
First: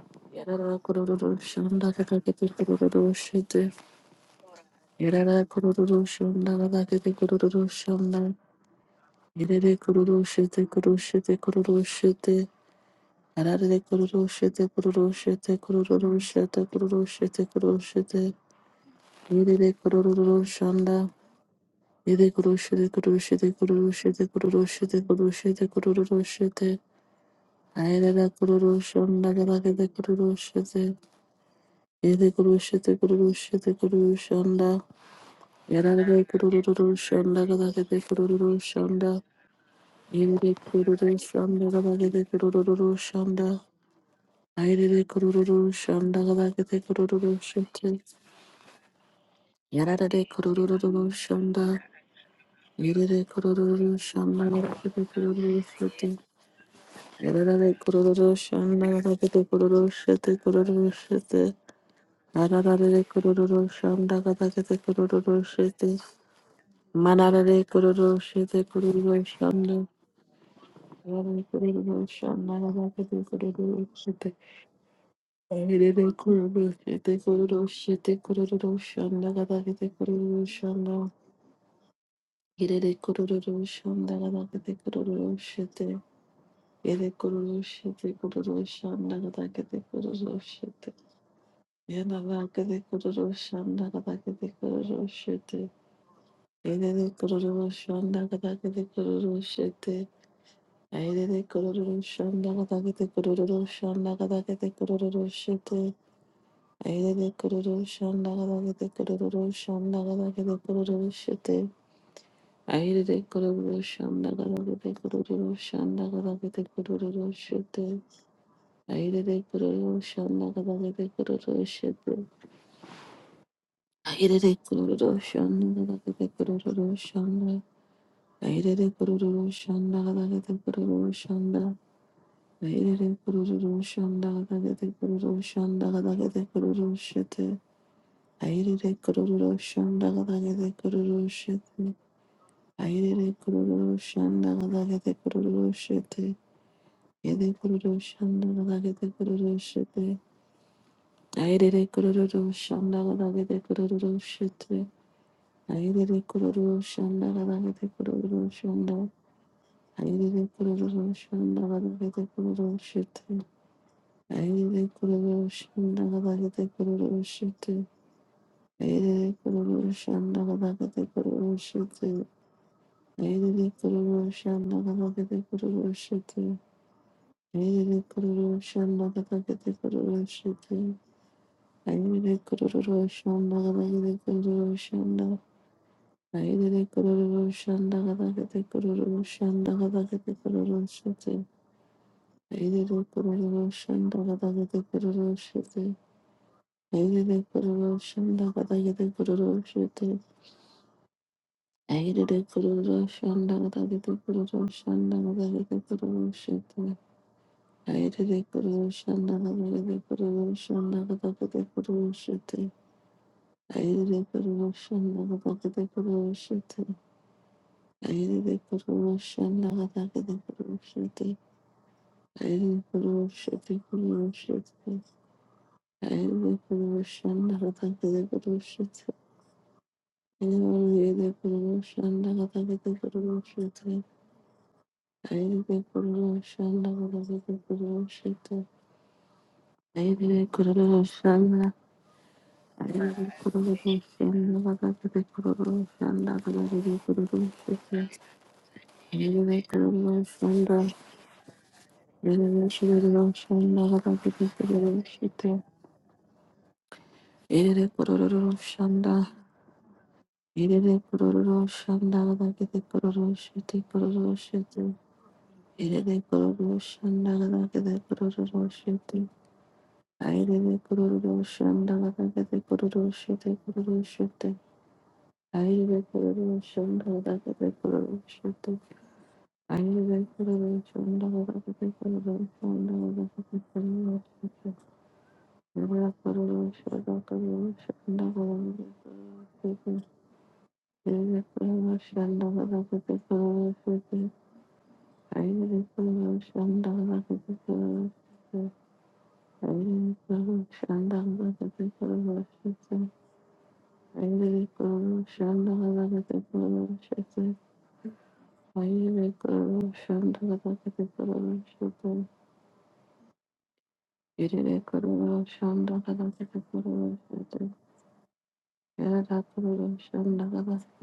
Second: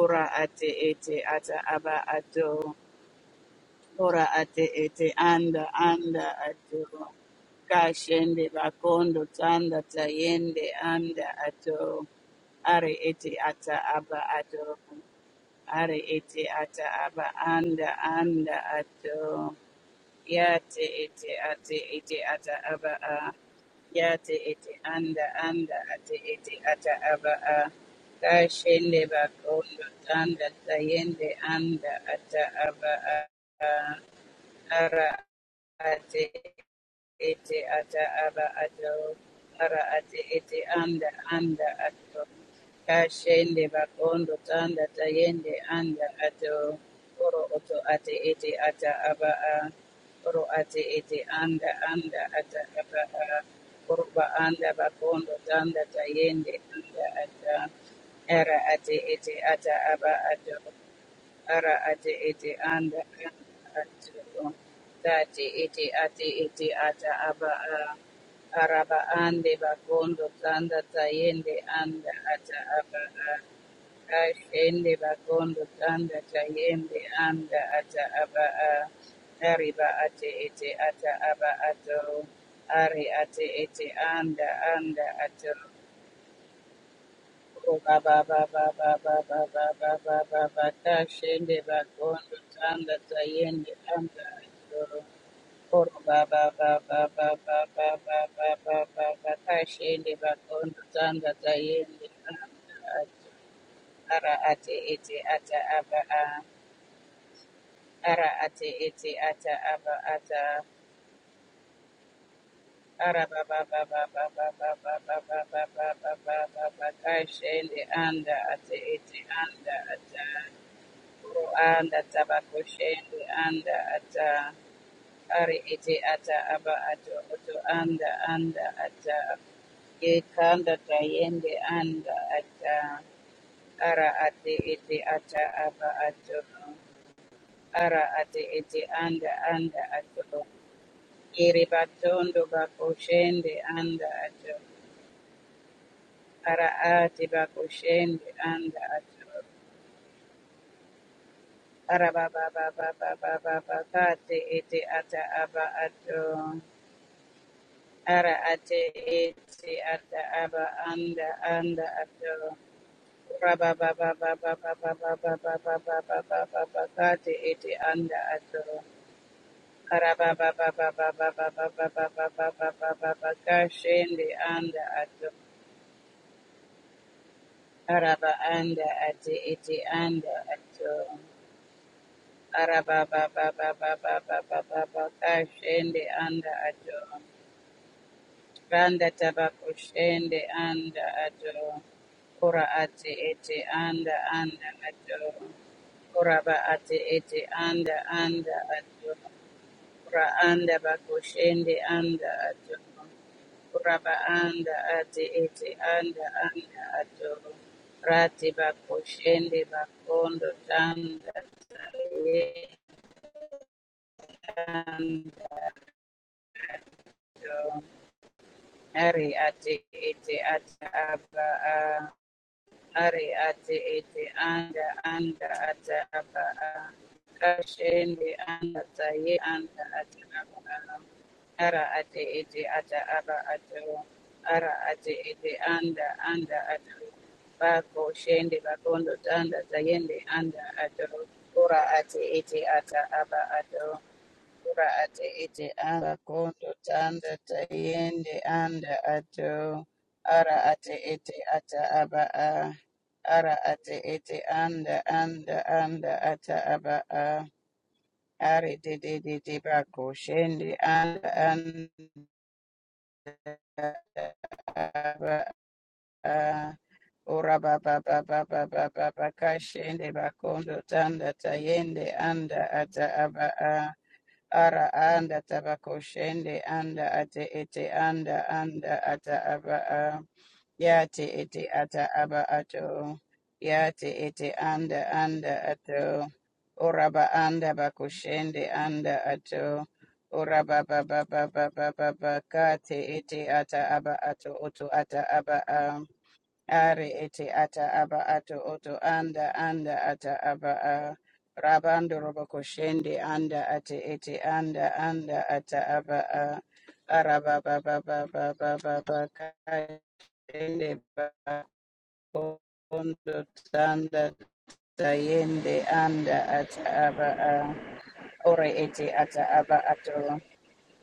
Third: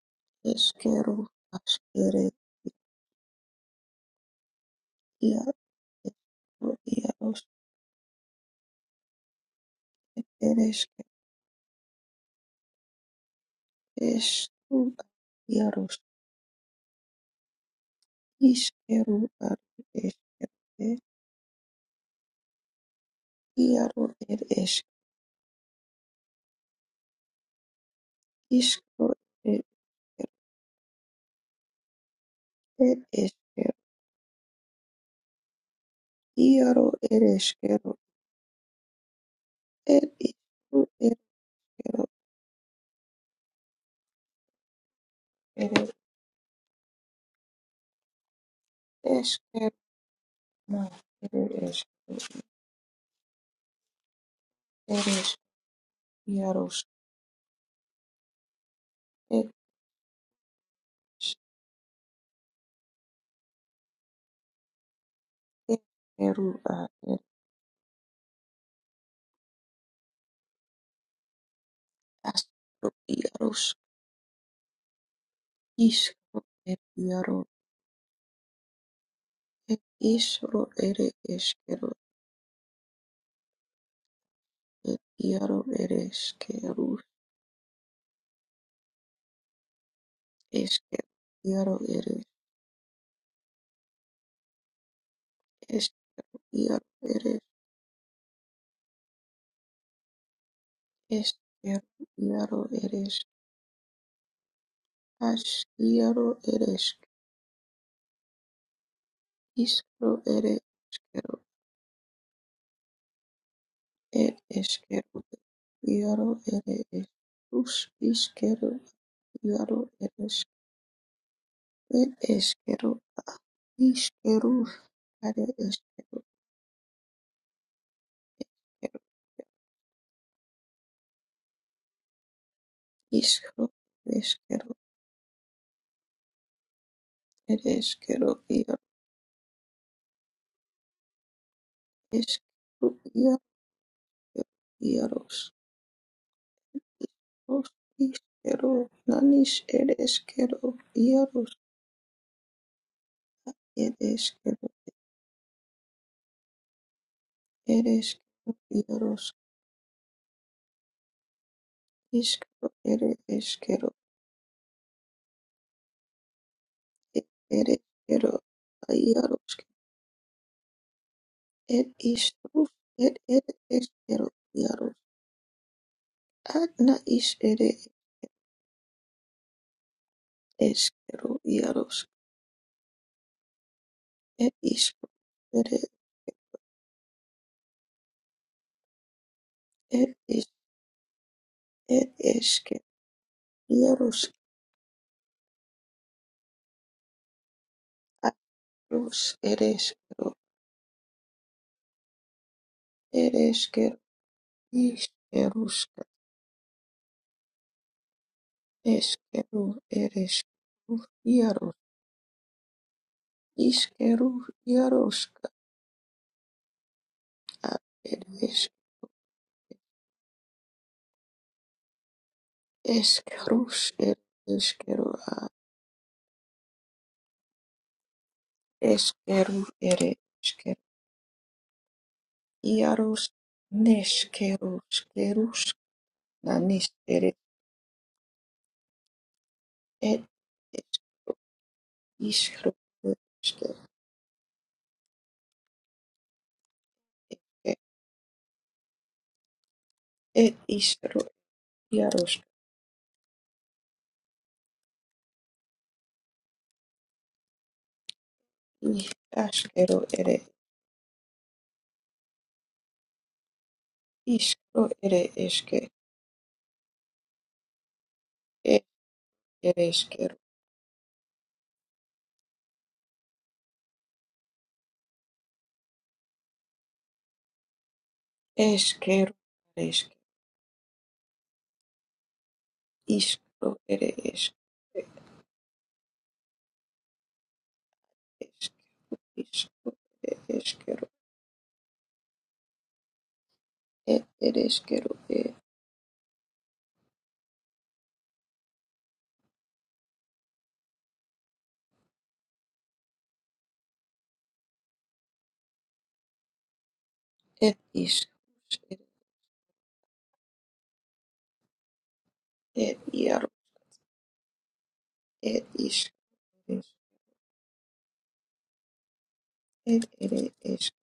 [SPEAKER 3] ora
[SPEAKER 1] Yede
[SPEAKER 3] ate
[SPEAKER 1] kuru
[SPEAKER 3] ete
[SPEAKER 2] eskero
[SPEAKER 1] kuru
[SPEAKER 3] ata
[SPEAKER 1] shanda
[SPEAKER 3] aba
[SPEAKER 1] kada
[SPEAKER 2] askere
[SPEAKER 3] ato
[SPEAKER 1] kete kuru kuru shite.
[SPEAKER 3] ora ate ete
[SPEAKER 1] Yede
[SPEAKER 2] iar
[SPEAKER 3] anda
[SPEAKER 1] kuru kuru
[SPEAKER 3] anda
[SPEAKER 1] shanda
[SPEAKER 2] eskero
[SPEAKER 3] ato
[SPEAKER 1] kada kete kuru
[SPEAKER 2] iaros
[SPEAKER 1] kuru shanda.
[SPEAKER 3] kashende bakondo
[SPEAKER 1] Yede
[SPEAKER 3] tanda
[SPEAKER 1] kuru kuru shite
[SPEAKER 3] tayende
[SPEAKER 2] ere
[SPEAKER 1] kuru
[SPEAKER 2] eske
[SPEAKER 3] anda
[SPEAKER 1] shite kuru kuru
[SPEAKER 3] ato
[SPEAKER 1] shite.
[SPEAKER 3] are ete ata
[SPEAKER 1] Yede kuru
[SPEAKER 3] aba
[SPEAKER 1] kuru
[SPEAKER 3] ato
[SPEAKER 1] shite
[SPEAKER 2] estu
[SPEAKER 1] kuru kuru shite kuru
[SPEAKER 2] iaros
[SPEAKER 3] are
[SPEAKER 1] kuru
[SPEAKER 3] ete
[SPEAKER 1] shite kuru
[SPEAKER 3] ata
[SPEAKER 1] kuru
[SPEAKER 3] aba
[SPEAKER 1] shite kuru kuru
[SPEAKER 3] anda
[SPEAKER 1] shite.
[SPEAKER 3] anda
[SPEAKER 2] iskero
[SPEAKER 3] ato
[SPEAKER 2] ad
[SPEAKER 1] Yede kuru kuru
[SPEAKER 2] eske
[SPEAKER 3] Ya te
[SPEAKER 1] shanda.
[SPEAKER 3] ete ate ete
[SPEAKER 1] Shede
[SPEAKER 3] ata
[SPEAKER 1] guru shede
[SPEAKER 3] aba
[SPEAKER 1] guru
[SPEAKER 3] a.
[SPEAKER 1] shede guru
[SPEAKER 2] iaro
[SPEAKER 3] Ya
[SPEAKER 1] shede
[SPEAKER 3] te
[SPEAKER 2] ere
[SPEAKER 1] guru
[SPEAKER 3] ete
[SPEAKER 2] eske
[SPEAKER 1] shede
[SPEAKER 3] anda
[SPEAKER 1] guru shede
[SPEAKER 3] anda ate
[SPEAKER 1] guru
[SPEAKER 3] ete
[SPEAKER 1] shede
[SPEAKER 3] ata aba a.
[SPEAKER 1] Ayara
[SPEAKER 3] Ka
[SPEAKER 1] guru
[SPEAKER 2] iskero
[SPEAKER 3] shende ba
[SPEAKER 1] shanda gara
[SPEAKER 2] ere
[SPEAKER 1] shede guru
[SPEAKER 3] tanda
[SPEAKER 1] shede
[SPEAKER 3] tayende anda
[SPEAKER 1] Yede
[SPEAKER 3] ata
[SPEAKER 1] guru shede
[SPEAKER 3] aba
[SPEAKER 1] guru
[SPEAKER 2] eske
[SPEAKER 1] shede
[SPEAKER 3] a.
[SPEAKER 1] guru shanda
[SPEAKER 3] Ara
[SPEAKER 1] Yara
[SPEAKER 3] ate
[SPEAKER 1] guru
[SPEAKER 2] iaro
[SPEAKER 1] guru
[SPEAKER 2] ere
[SPEAKER 1] shanda
[SPEAKER 3] ete
[SPEAKER 1] gara
[SPEAKER 2] eskero
[SPEAKER 3] ata
[SPEAKER 1] shede
[SPEAKER 3] aba
[SPEAKER 1] guru
[SPEAKER 3] ato
[SPEAKER 1] shanda
[SPEAKER 3] ara
[SPEAKER 2] ere
[SPEAKER 3] ate
[SPEAKER 1] Yede
[SPEAKER 3] ete
[SPEAKER 2] istu
[SPEAKER 1] guru
[SPEAKER 3] anda
[SPEAKER 2] ere
[SPEAKER 1] shanda
[SPEAKER 3] anda
[SPEAKER 1] gara
[SPEAKER 3] ato
[SPEAKER 1] shede guru shanda
[SPEAKER 3] kashende bakondo tanda
[SPEAKER 1] Ayere
[SPEAKER 3] tayende
[SPEAKER 1] guru
[SPEAKER 2] ere
[SPEAKER 3] anda
[SPEAKER 1] shanda gara
[SPEAKER 3] ato
[SPEAKER 1] shede guru
[SPEAKER 3] oro oto
[SPEAKER 1] shede
[SPEAKER 3] ate ete ata aba a
[SPEAKER 2] eskero
[SPEAKER 1] Yara
[SPEAKER 3] oro ate
[SPEAKER 2] ma
[SPEAKER 1] guru
[SPEAKER 3] ete
[SPEAKER 2] ere
[SPEAKER 1] shanda
[SPEAKER 3] anda anda
[SPEAKER 2] eske
[SPEAKER 3] ata aba
[SPEAKER 1] Yere
[SPEAKER 3] a
[SPEAKER 1] guru
[SPEAKER 3] oro ba
[SPEAKER 1] shanda
[SPEAKER 3] anda
[SPEAKER 1] gara shede
[SPEAKER 3] bakondo
[SPEAKER 1] guru
[SPEAKER 3] tanda
[SPEAKER 1] shede
[SPEAKER 3] tayende
[SPEAKER 2] Yarosh
[SPEAKER 3] anda ata
[SPEAKER 1] Yararare
[SPEAKER 3] ara
[SPEAKER 1] kururushan
[SPEAKER 3] ate ete
[SPEAKER 1] dagatakete
[SPEAKER 2] et
[SPEAKER 3] ata aba
[SPEAKER 1] kururushete
[SPEAKER 3] ato
[SPEAKER 1] kururushete.
[SPEAKER 3] ara ate ete
[SPEAKER 1] Yararare
[SPEAKER 3] anda anda
[SPEAKER 1] kururushan
[SPEAKER 3] ate o.
[SPEAKER 1] dagatakete
[SPEAKER 3] Tati ete
[SPEAKER 1] kururushete.
[SPEAKER 3] ate
[SPEAKER 2] eru
[SPEAKER 3] ete
[SPEAKER 2] a
[SPEAKER 3] ata
[SPEAKER 2] et
[SPEAKER 3] aba
[SPEAKER 1] Manarare
[SPEAKER 3] a.
[SPEAKER 1] kururushete
[SPEAKER 3] araba ande
[SPEAKER 1] kururushan
[SPEAKER 3] bakondo tanda
[SPEAKER 1] dagatakete
[SPEAKER 3] tayende anda
[SPEAKER 1] kururushan
[SPEAKER 3] ata
[SPEAKER 2] astro
[SPEAKER 3] aba
[SPEAKER 1] dagatakete
[SPEAKER 3] a.
[SPEAKER 2] Yarosh
[SPEAKER 1] kururushete.
[SPEAKER 3] Kashende bakondo
[SPEAKER 1] Yararare
[SPEAKER 3] tanda
[SPEAKER 2] iskro et
[SPEAKER 3] tayende
[SPEAKER 1] kururushete
[SPEAKER 2] Yaro
[SPEAKER 3] anda ata
[SPEAKER 1] kururushete
[SPEAKER 3] aba a.
[SPEAKER 1] kururushan
[SPEAKER 2] et
[SPEAKER 1] dagatakete
[SPEAKER 3] Ariba ate
[SPEAKER 2] isro
[SPEAKER 3] ete
[SPEAKER 1] kururushan
[SPEAKER 2] ere
[SPEAKER 1] dagatakete.
[SPEAKER 3] ata aba
[SPEAKER 2] eskero
[SPEAKER 3] ato.
[SPEAKER 1] Yararare
[SPEAKER 3] Ari ate ete
[SPEAKER 1] kururushan
[SPEAKER 3] anda
[SPEAKER 1] dagatakete
[SPEAKER 2] et
[SPEAKER 3] anda
[SPEAKER 2] Yaro
[SPEAKER 1] kururushete.
[SPEAKER 2] ere eskeru
[SPEAKER 1] Yararare
[SPEAKER 3] Ba ba
[SPEAKER 1] kururushete
[SPEAKER 3] ba ba ba
[SPEAKER 1] kururushan
[SPEAKER 3] ba ba ba ba
[SPEAKER 1] dagatakete
[SPEAKER 3] ba ba ba
[SPEAKER 1] kururushete.
[SPEAKER 2] esker
[SPEAKER 3] kashende
[SPEAKER 2] Yaro ere
[SPEAKER 3] bagondo
[SPEAKER 1] Yanabakade
[SPEAKER 3] tanda
[SPEAKER 1] kururu
[SPEAKER 3] tayende anda
[SPEAKER 1] shandakadakade
[SPEAKER 3] ayoro
[SPEAKER 1] kururu shete.
[SPEAKER 2] es
[SPEAKER 3] oro ba ba ba
[SPEAKER 2] Yaro
[SPEAKER 3] ba
[SPEAKER 1] Aidede
[SPEAKER 3] ba
[SPEAKER 2] ere
[SPEAKER 3] ba
[SPEAKER 1] kururu
[SPEAKER 3] ba ba ba ba
[SPEAKER 1] shandakadakade
[SPEAKER 3] ba ba
[SPEAKER 1] kururu shete.
[SPEAKER 3] kashende bagondo tanda
[SPEAKER 1] Aidede
[SPEAKER 2] esker
[SPEAKER 1] kururu
[SPEAKER 3] tayende
[SPEAKER 2] Yaro
[SPEAKER 3] anda
[SPEAKER 1] shandakadakade
[SPEAKER 2] ere
[SPEAKER 3] ajo
[SPEAKER 1] kururu
[SPEAKER 3] ara
[SPEAKER 1] shandakadakade
[SPEAKER 3] ate ete
[SPEAKER 1] kururu
[SPEAKER 2] as
[SPEAKER 3] ata
[SPEAKER 1] shete.
[SPEAKER 3] aba a
[SPEAKER 2] Yaro ere esk
[SPEAKER 1] Aidede kururu
[SPEAKER 3] ara ate
[SPEAKER 1] shandakadakade
[SPEAKER 3] ete
[SPEAKER 1] kururu
[SPEAKER 3] ata aba
[SPEAKER 2] iskro
[SPEAKER 3] ata
[SPEAKER 1] shandakadakade
[SPEAKER 2] ere
[SPEAKER 1] kururu
[SPEAKER 2] eskero
[SPEAKER 1] shete. Aidede
[SPEAKER 3] ara ba ba
[SPEAKER 1] kururu
[SPEAKER 3] ba ba ba
[SPEAKER 2] et
[SPEAKER 3] ba ba
[SPEAKER 1] shandakadakade
[SPEAKER 3] ba ba
[SPEAKER 2] eskeru
[SPEAKER 3] ba
[SPEAKER 1] kururu
[SPEAKER 3] ba ba ba
[SPEAKER 2] Yaro
[SPEAKER 3] ba
[SPEAKER 1] shandakadakade
[SPEAKER 3] ba
[SPEAKER 2] ere
[SPEAKER 3] ba
[SPEAKER 2] es
[SPEAKER 1] kururu
[SPEAKER 2] rus
[SPEAKER 3] kashende
[SPEAKER 1] shete.
[SPEAKER 3] anda
[SPEAKER 2] iskero
[SPEAKER 3] ate ete
[SPEAKER 1] Aidede
[SPEAKER 3] anda
[SPEAKER 2] Yaro
[SPEAKER 1] kururu
[SPEAKER 3] ata
[SPEAKER 2] ere
[SPEAKER 1] shandakadakade kururu
[SPEAKER 3] anda
[SPEAKER 1] shete.
[SPEAKER 2] esk
[SPEAKER 3] tabako
[SPEAKER 2] et
[SPEAKER 3] shende anda ata
[SPEAKER 1] Airere
[SPEAKER 2] Ishkeru
[SPEAKER 1] kururu
[SPEAKER 2] are
[SPEAKER 3] ari
[SPEAKER 1] shanda
[SPEAKER 3] ete
[SPEAKER 2] eskero
[SPEAKER 1] lagade
[SPEAKER 3] ata aba
[SPEAKER 1] kururu
[SPEAKER 3] ato oto
[SPEAKER 1] shanda.
[SPEAKER 3] anda anda
[SPEAKER 1] Airere
[SPEAKER 2] ero
[SPEAKER 3] ata
[SPEAKER 1] kururu shanda lagade
[SPEAKER 3] yekanda
[SPEAKER 1] kururu
[SPEAKER 3] tayende
[SPEAKER 1] shanda.
[SPEAKER 3] anda ata
[SPEAKER 1] Airere
[SPEAKER 2] ishro
[SPEAKER 1] kururu
[SPEAKER 3] ara
[SPEAKER 1] shanda
[SPEAKER 3] ate
[SPEAKER 2] eskero
[SPEAKER 1] lagade
[SPEAKER 3] ete
[SPEAKER 1] kururu
[SPEAKER 3] ata
[SPEAKER 1] shanda
[SPEAKER 3] aba ato
[SPEAKER 1] lagade kururu shete.
[SPEAKER 2] ere
[SPEAKER 3] ara
[SPEAKER 2] eskero
[SPEAKER 3] ate
[SPEAKER 2] iaro
[SPEAKER 3] ete
[SPEAKER 1] Airere
[SPEAKER 3] anda
[SPEAKER 1] kururu
[SPEAKER 3] anda
[SPEAKER 1] shanda
[SPEAKER 3] ato
[SPEAKER 1] lagade kururu
[SPEAKER 3] iri
[SPEAKER 1] shete.
[SPEAKER 3] batondo bako
[SPEAKER 2] eskeru
[SPEAKER 1] Airere
[SPEAKER 2] iaro
[SPEAKER 3] shende
[SPEAKER 1] kururu
[SPEAKER 3] anda
[SPEAKER 1] shanda
[SPEAKER 3] ato
[SPEAKER 2] ero
[SPEAKER 1] lagade
[SPEAKER 2] iaros
[SPEAKER 1] kururu shete.
[SPEAKER 3] ara ate
[SPEAKER 1] Airere
[SPEAKER 3] bako
[SPEAKER 2] ishros
[SPEAKER 1] kururu
[SPEAKER 3] shende
[SPEAKER 1] shanda
[SPEAKER 2] ishkero
[SPEAKER 3] anda
[SPEAKER 1] lagade
[SPEAKER 3] ato
[SPEAKER 2] nanish
[SPEAKER 1] kururu
[SPEAKER 2] ere
[SPEAKER 1] shete.
[SPEAKER 2] eskero iaros
[SPEAKER 1] Airere
[SPEAKER 3] ara
[SPEAKER 1] kururu
[SPEAKER 3] baba baba
[SPEAKER 1] shanda
[SPEAKER 3] baba
[SPEAKER 1] lagade
[SPEAKER 3] baba
[SPEAKER 2] ere
[SPEAKER 1] kururu
[SPEAKER 3] kate
[SPEAKER 2] eskero
[SPEAKER 1] shete.
[SPEAKER 3] ete ata aba
[SPEAKER 1] Ayerere
[SPEAKER 3] ato
[SPEAKER 1] kururu shanda gadagete
[SPEAKER 2] ere
[SPEAKER 3] Ara
[SPEAKER 1] kururu
[SPEAKER 2] eskero
[SPEAKER 3] ate
[SPEAKER 1] shanda.
[SPEAKER 2] iaros
[SPEAKER 3] ete ata
[SPEAKER 1] Ayerere
[SPEAKER 3] aba
[SPEAKER 1] kururu
[SPEAKER 3] anda
[SPEAKER 1] shanda
[SPEAKER 3] anda
[SPEAKER 1] gadagete
[SPEAKER 3] ato.
[SPEAKER 2] ishkro
[SPEAKER 1] kururu
[SPEAKER 2] ere
[SPEAKER 1] shite.
[SPEAKER 3] Raba
[SPEAKER 2] eskero
[SPEAKER 3] ba ba ba ba ba
[SPEAKER 1] Ayerere
[SPEAKER 3] ba ba ba ba
[SPEAKER 1] kururu
[SPEAKER 3] ba ba
[SPEAKER 1] shanda
[SPEAKER 3] ba ba
[SPEAKER 1] gadagete
[SPEAKER 3] ba ba
[SPEAKER 1] kururu
[SPEAKER 3] kate
[SPEAKER 1] shite.
[SPEAKER 2] ere
[SPEAKER 3] ete anda
[SPEAKER 2] eskero
[SPEAKER 3] ato.
[SPEAKER 1] Ayerere
[SPEAKER 2] iaros
[SPEAKER 1] kururu
[SPEAKER 3] Karaba
[SPEAKER 1] shanda
[SPEAKER 3] ba ba ba
[SPEAKER 1] gadagete
[SPEAKER 3] ba ba ba
[SPEAKER 1] kururu
[SPEAKER 3] ba
[SPEAKER 2] er
[SPEAKER 3] ba ba
[SPEAKER 1] shite.
[SPEAKER 3] ba ba
[SPEAKER 2] ishros
[SPEAKER 3] ba ba ba
[SPEAKER 2] er
[SPEAKER 3] ba
[SPEAKER 2] ere
[SPEAKER 1] Ayerere
[SPEAKER 2] eskero
[SPEAKER 1] kururu
[SPEAKER 3] kashende
[SPEAKER 1] shanda
[SPEAKER 3] anda
[SPEAKER 2] iaros
[SPEAKER 3] ato.
[SPEAKER 1] gadagete kururu shite.
[SPEAKER 2] ad na ish ere
[SPEAKER 1] Ayerere
[SPEAKER 3] Araba
[SPEAKER 1] kururu
[SPEAKER 3] anda
[SPEAKER 1] shanda
[SPEAKER 3] ate
[SPEAKER 1] gadagete
[SPEAKER 3] ete
[SPEAKER 1] kururu
[SPEAKER 3] anda
[SPEAKER 1] shite.
[SPEAKER 3] ato.
[SPEAKER 2] eskero iaros
[SPEAKER 1] Ayerere kururu shanda
[SPEAKER 3] Araba ba ba ba ba ba
[SPEAKER 1] gadagete
[SPEAKER 3] ba
[SPEAKER 2] It
[SPEAKER 3] ba
[SPEAKER 1] kururu
[SPEAKER 3] ba
[SPEAKER 2] is
[SPEAKER 3] ba
[SPEAKER 1] shanda.
[SPEAKER 2] it is
[SPEAKER 3] kashende anda
[SPEAKER 1] Aire
[SPEAKER 3] ato.
[SPEAKER 1] kororo shanda gada gada
[SPEAKER 3] Randa
[SPEAKER 1] kororo shanda gada
[SPEAKER 2] it
[SPEAKER 1] gada
[SPEAKER 3] tabakushende
[SPEAKER 2] is
[SPEAKER 1] kororo
[SPEAKER 3] anda
[SPEAKER 1] shete.
[SPEAKER 3] ato.
[SPEAKER 2] it is
[SPEAKER 3] Ora
[SPEAKER 1] Aire
[SPEAKER 3] ate ete
[SPEAKER 1] kororo
[SPEAKER 2] Quiero
[SPEAKER 3] anda
[SPEAKER 1] shanda gada
[SPEAKER 3] anda
[SPEAKER 1] gada kororo
[SPEAKER 3] ato.
[SPEAKER 1] shete.
[SPEAKER 3] Ora ba ate
[SPEAKER 1] Aire
[SPEAKER 3] ete
[SPEAKER 1] kororo
[SPEAKER 3] anda
[SPEAKER 1] shanda
[SPEAKER 3] anda
[SPEAKER 1] gada gada
[SPEAKER 3] ato.
[SPEAKER 2] arroz
[SPEAKER 1] kororo
[SPEAKER 2] eres
[SPEAKER 1] shete.
[SPEAKER 3] Ora
[SPEAKER 2] quiero
[SPEAKER 3] anda bakushende anda
[SPEAKER 1] Aire
[SPEAKER 3] ato.
[SPEAKER 1] kororo shanda
[SPEAKER 2] eres
[SPEAKER 1] gada
[SPEAKER 2] quiero
[SPEAKER 3] Ora
[SPEAKER 1] gada
[SPEAKER 3] ba
[SPEAKER 1] kororo
[SPEAKER 3] anda
[SPEAKER 2] is
[SPEAKER 1] shanda
[SPEAKER 3] ate
[SPEAKER 1] gada
[SPEAKER 2] quiero
[SPEAKER 3] ete
[SPEAKER 1] gada
[SPEAKER 3] anda
[SPEAKER 1] kororo
[SPEAKER 3] anda
[SPEAKER 1] shete.
[SPEAKER 3] ato.
[SPEAKER 1] Aire
[SPEAKER 3] Rati
[SPEAKER 1] kororo
[SPEAKER 2] es
[SPEAKER 1] shanda
[SPEAKER 3] bakushende
[SPEAKER 1] gada
[SPEAKER 2] quiero
[SPEAKER 1] gada
[SPEAKER 2] eres
[SPEAKER 3] bakondo
[SPEAKER 1] kororo shanda gada
[SPEAKER 3] tanda
[SPEAKER 1] gada kororo shete. Aire kororo shanda gada gada kororo
[SPEAKER 2] quiero
[SPEAKER 3] taye
[SPEAKER 1] shete.
[SPEAKER 2] is
[SPEAKER 1] Aire
[SPEAKER 2] quiero quiero
[SPEAKER 3] anda ato.
[SPEAKER 2] eres
[SPEAKER 1] kororo
[SPEAKER 3] Ari
[SPEAKER 1] shanda
[SPEAKER 3] ate
[SPEAKER 1] gada gada
[SPEAKER 3] ete
[SPEAKER 1] kororo
[SPEAKER 3] ata
[SPEAKER 1] shete.
[SPEAKER 3] aba. a.
[SPEAKER 1] Ayana
[SPEAKER 2] es
[SPEAKER 1] Guru
[SPEAKER 3] Ari
[SPEAKER 2] quiero
[SPEAKER 3] ati
[SPEAKER 1] Shati
[SPEAKER 3] iti
[SPEAKER 1] Guru
[SPEAKER 2] eres
[SPEAKER 3] anda
[SPEAKER 1] Shati
[SPEAKER 2] quiero
[SPEAKER 3] anda ata aba
[SPEAKER 1] Ayana
[SPEAKER 3] a.
[SPEAKER 1] Guru Shanda Kata Kata
[SPEAKER 3] Kashende
[SPEAKER 1] Guru
[SPEAKER 3] anda
[SPEAKER 1] Shati
[SPEAKER 2] es
[SPEAKER 3] taye
[SPEAKER 2] quiero
[SPEAKER 3] anda
[SPEAKER 2] eres
[SPEAKER 3] ata aba
[SPEAKER 2] quiero
[SPEAKER 1] Ayana Guru
[SPEAKER 3] Ara ati
[SPEAKER 1] Shanda
[SPEAKER 3] iti
[SPEAKER 1] Kata
[SPEAKER 3] ata
[SPEAKER 1] Kata
[SPEAKER 2] quiero
[SPEAKER 3] aba
[SPEAKER 1] Guru Shati
[SPEAKER 3] ato.
[SPEAKER 2] nes
[SPEAKER 3] Ara
[SPEAKER 2] quiero
[SPEAKER 3] ati
[SPEAKER 2] quiero
[SPEAKER 3] iti
[SPEAKER 1] Ayana
[SPEAKER 3] anda
[SPEAKER 1] Guru
[SPEAKER 3] anda
[SPEAKER 2] nanis
[SPEAKER 1] Shanda
[SPEAKER 3] ato.
[SPEAKER 2] eres
[SPEAKER 1] Kata Kata Guru
[SPEAKER 3] Bako shende
[SPEAKER 1] Shati
[SPEAKER 3] bakondo tanda tayende
[SPEAKER 2] et
[SPEAKER 1] Ayana
[SPEAKER 3] anda
[SPEAKER 2] es
[SPEAKER 1] Guru
[SPEAKER 3] ato.
[SPEAKER 1] Shanda
[SPEAKER 3] Ora ati iti ata
[SPEAKER 1] Ayana
[SPEAKER 3] aba
[SPEAKER 1] Guru
[SPEAKER 3] ato.
[SPEAKER 1] Shanda
[SPEAKER 3] Ora
[SPEAKER 1] Kata Kata
[SPEAKER 3] ate ete
[SPEAKER 1] Guru
[SPEAKER 3] ara
[SPEAKER 1] Shanda
[SPEAKER 3] kondo
[SPEAKER 1] Kata Kata
[SPEAKER 3] tanda
[SPEAKER 1] Guru Shati
[SPEAKER 3] tayende anda
[SPEAKER 1] Ayana Guru Shanda Ayana Guru Shanda Kata Kata Guru Shati
[SPEAKER 3] ato.
[SPEAKER 2] et
[SPEAKER 3] Ara ate
[SPEAKER 2] is
[SPEAKER 3] ete ata aba
[SPEAKER 2] Yaroshka
[SPEAKER 3] a. Ara ate ete anda anda anda ata aba a.
[SPEAKER 1] Ayana Guru
[SPEAKER 3] Ari de
[SPEAKER 2] i
[SPEAKER 1] Shanda
[SPEAKER 3] de de de
[SPEAKER 2] ashkero
[SPEAKER 3] bako
[SPEAKER 2] ere
[SPEAKER 3] shende
[SPEAKER 1] Irede
[SPEAKER 3] anda
[SPEAKER 1] kororo
[SPEAKER 3] anda
[SPEAKER 1] shandagada kete kororo shete kororo shete.
[SPEAKER 2] ishkero ere
[SPEAKER 3] aba
[SPEAKER 2] eske,
[SPEAKER 1] Irede kororo
[SPEAKER 3] a. Ora
[SPEAKER 1] shandagada
[SPEAKER 3] ba
[SPEAKER 1] kete
[SPEAKER 3] ba ba ba ba
[SPEAKER 1] kororo
[SPEAKER 2] ere,
[SPEAKER 3] ba ba
[SPEAKER 1] shete.
[SPEAKER 3] ba
[SPEAKER 2] es
[SPEAKER 3] kashende
[SPEAKER 2] ereshkero
[SPEAKER 1] Airede
[SPEAKER 3] bakondo tanda
[SPEAKER 1] kororo
[SPEAKER 3] tayende
[SPEAKER 1] shandagada kete
[SPEAKER 3] anda
[SPEAKER 1] kororo
[SPEAKER 3] ata aba
[SPEAKER 1] shete
[SPEAKER 3] a.
[SPEAKER 1] kororo shete.
[SPEAKER 3] Ara anda
[SPEAKER 1] Airede
[SPEAKER 3] tabako
[SPEAKER 1] kororo
[SPEAKER 3] shende anda
[SPEAKER 1] shandagada
[SPEAKER 3] ate
[SPEAKER 1] kete
[SPEAKER 3] ete
[SPEAKER 1] kororo
[SPEAKER 3] anda
[SPEAKER 1] shete.
[SPEAKER 2] ere,
[SPEAKER 3] anda ata aba
[SPEAKER 2] eske,
[SPEAKER 3] a.
[SPEAKER 1] Airede kororo
[SPEAKER 3] Ya te
[SPEAKER 1] shandagada
[SPEAKER 3] ete
[SPEAKER 1] kete
[SPEAKER 3] ata
[SPEAKER 1] kororo
[SPEAKER 3] aba ato.
[SPEAKER 1] shandagada kete
[SPEAKER 2] ishkero
[SPEAKER 3] Ya
[SPEAKER 2] ere
[SPEAKER 3] te
[SPEAKER 1] kororo
[SPEAKER 3] ete
[SPEAKER 2] eske,
[SPEAKER 1] shete.
[SPEAKER 3] anda anda
[SPEAKER 1] Irede
[SPEAKER 3] ato.
[SPEAKER 1] kororo shandagada shandagada kete kororo shete.
[SPEAKER 3] Oraba anda bako shende
[SPEAKER 2] eshke
[SPEAKER 3] anda ato.
[SPEAKER 2] ishkero ere
[SPEAKER 3] Oraba ba
[SPEAKER 2] eskero
[SPEAKER 3] ba
[SPEAKER 1] Irede
[SPEAKER 3] ba ba ba
[SPEAKER 1] kororo
[SPEAKER 3] ba ba ka
[SPEAKER 1] shandagada
[SPEAKER 3] te
[SPEAKER 1] kete
[SPEAKER 3] ete
[SPEAKER 1] kororo
[SPEAKER 3] ata
[SPEAKER 2] e,
[SPEAKER 1] shete.
[SPEAKER 3] aba
[SPEAKER 2] ere,
[SPEAKER 3] ato oto
[SPEAKER 2] ereshkero
[SPEAKER 3] ata
[SPEAKER 1] Shanda
[SPEAKER 2] e,
[SPEAKER 3] aba a. Are ete ata aba ato oto anda anda ata aba a rabando roboko shende anda ate ete anda anda ata aba a araba
[SPEAKER 2] et
[SPEAKER 3] ba ba ba ba ba
[SPEAKER 2] ishkush
[SPEAKER 3] ba
[SPEAKER 2] ere
[SPEAKER 3] ba ka shende ba
[SPEAKER 2] e,
[SPEAKER 3] kondo
[SPEAKER 2] yaro
[SPEAKER 3] tanda
[SPEAKER 2] e,
[SPEAKER 3] tayende
[SPEAKER 2] ishkush
[SPEAKER 3] anda ata
[SPEAKER 2] e,
[SPEAKER 3] aba a ore ete ata aba ato
[SPEAKER 2] ere eske,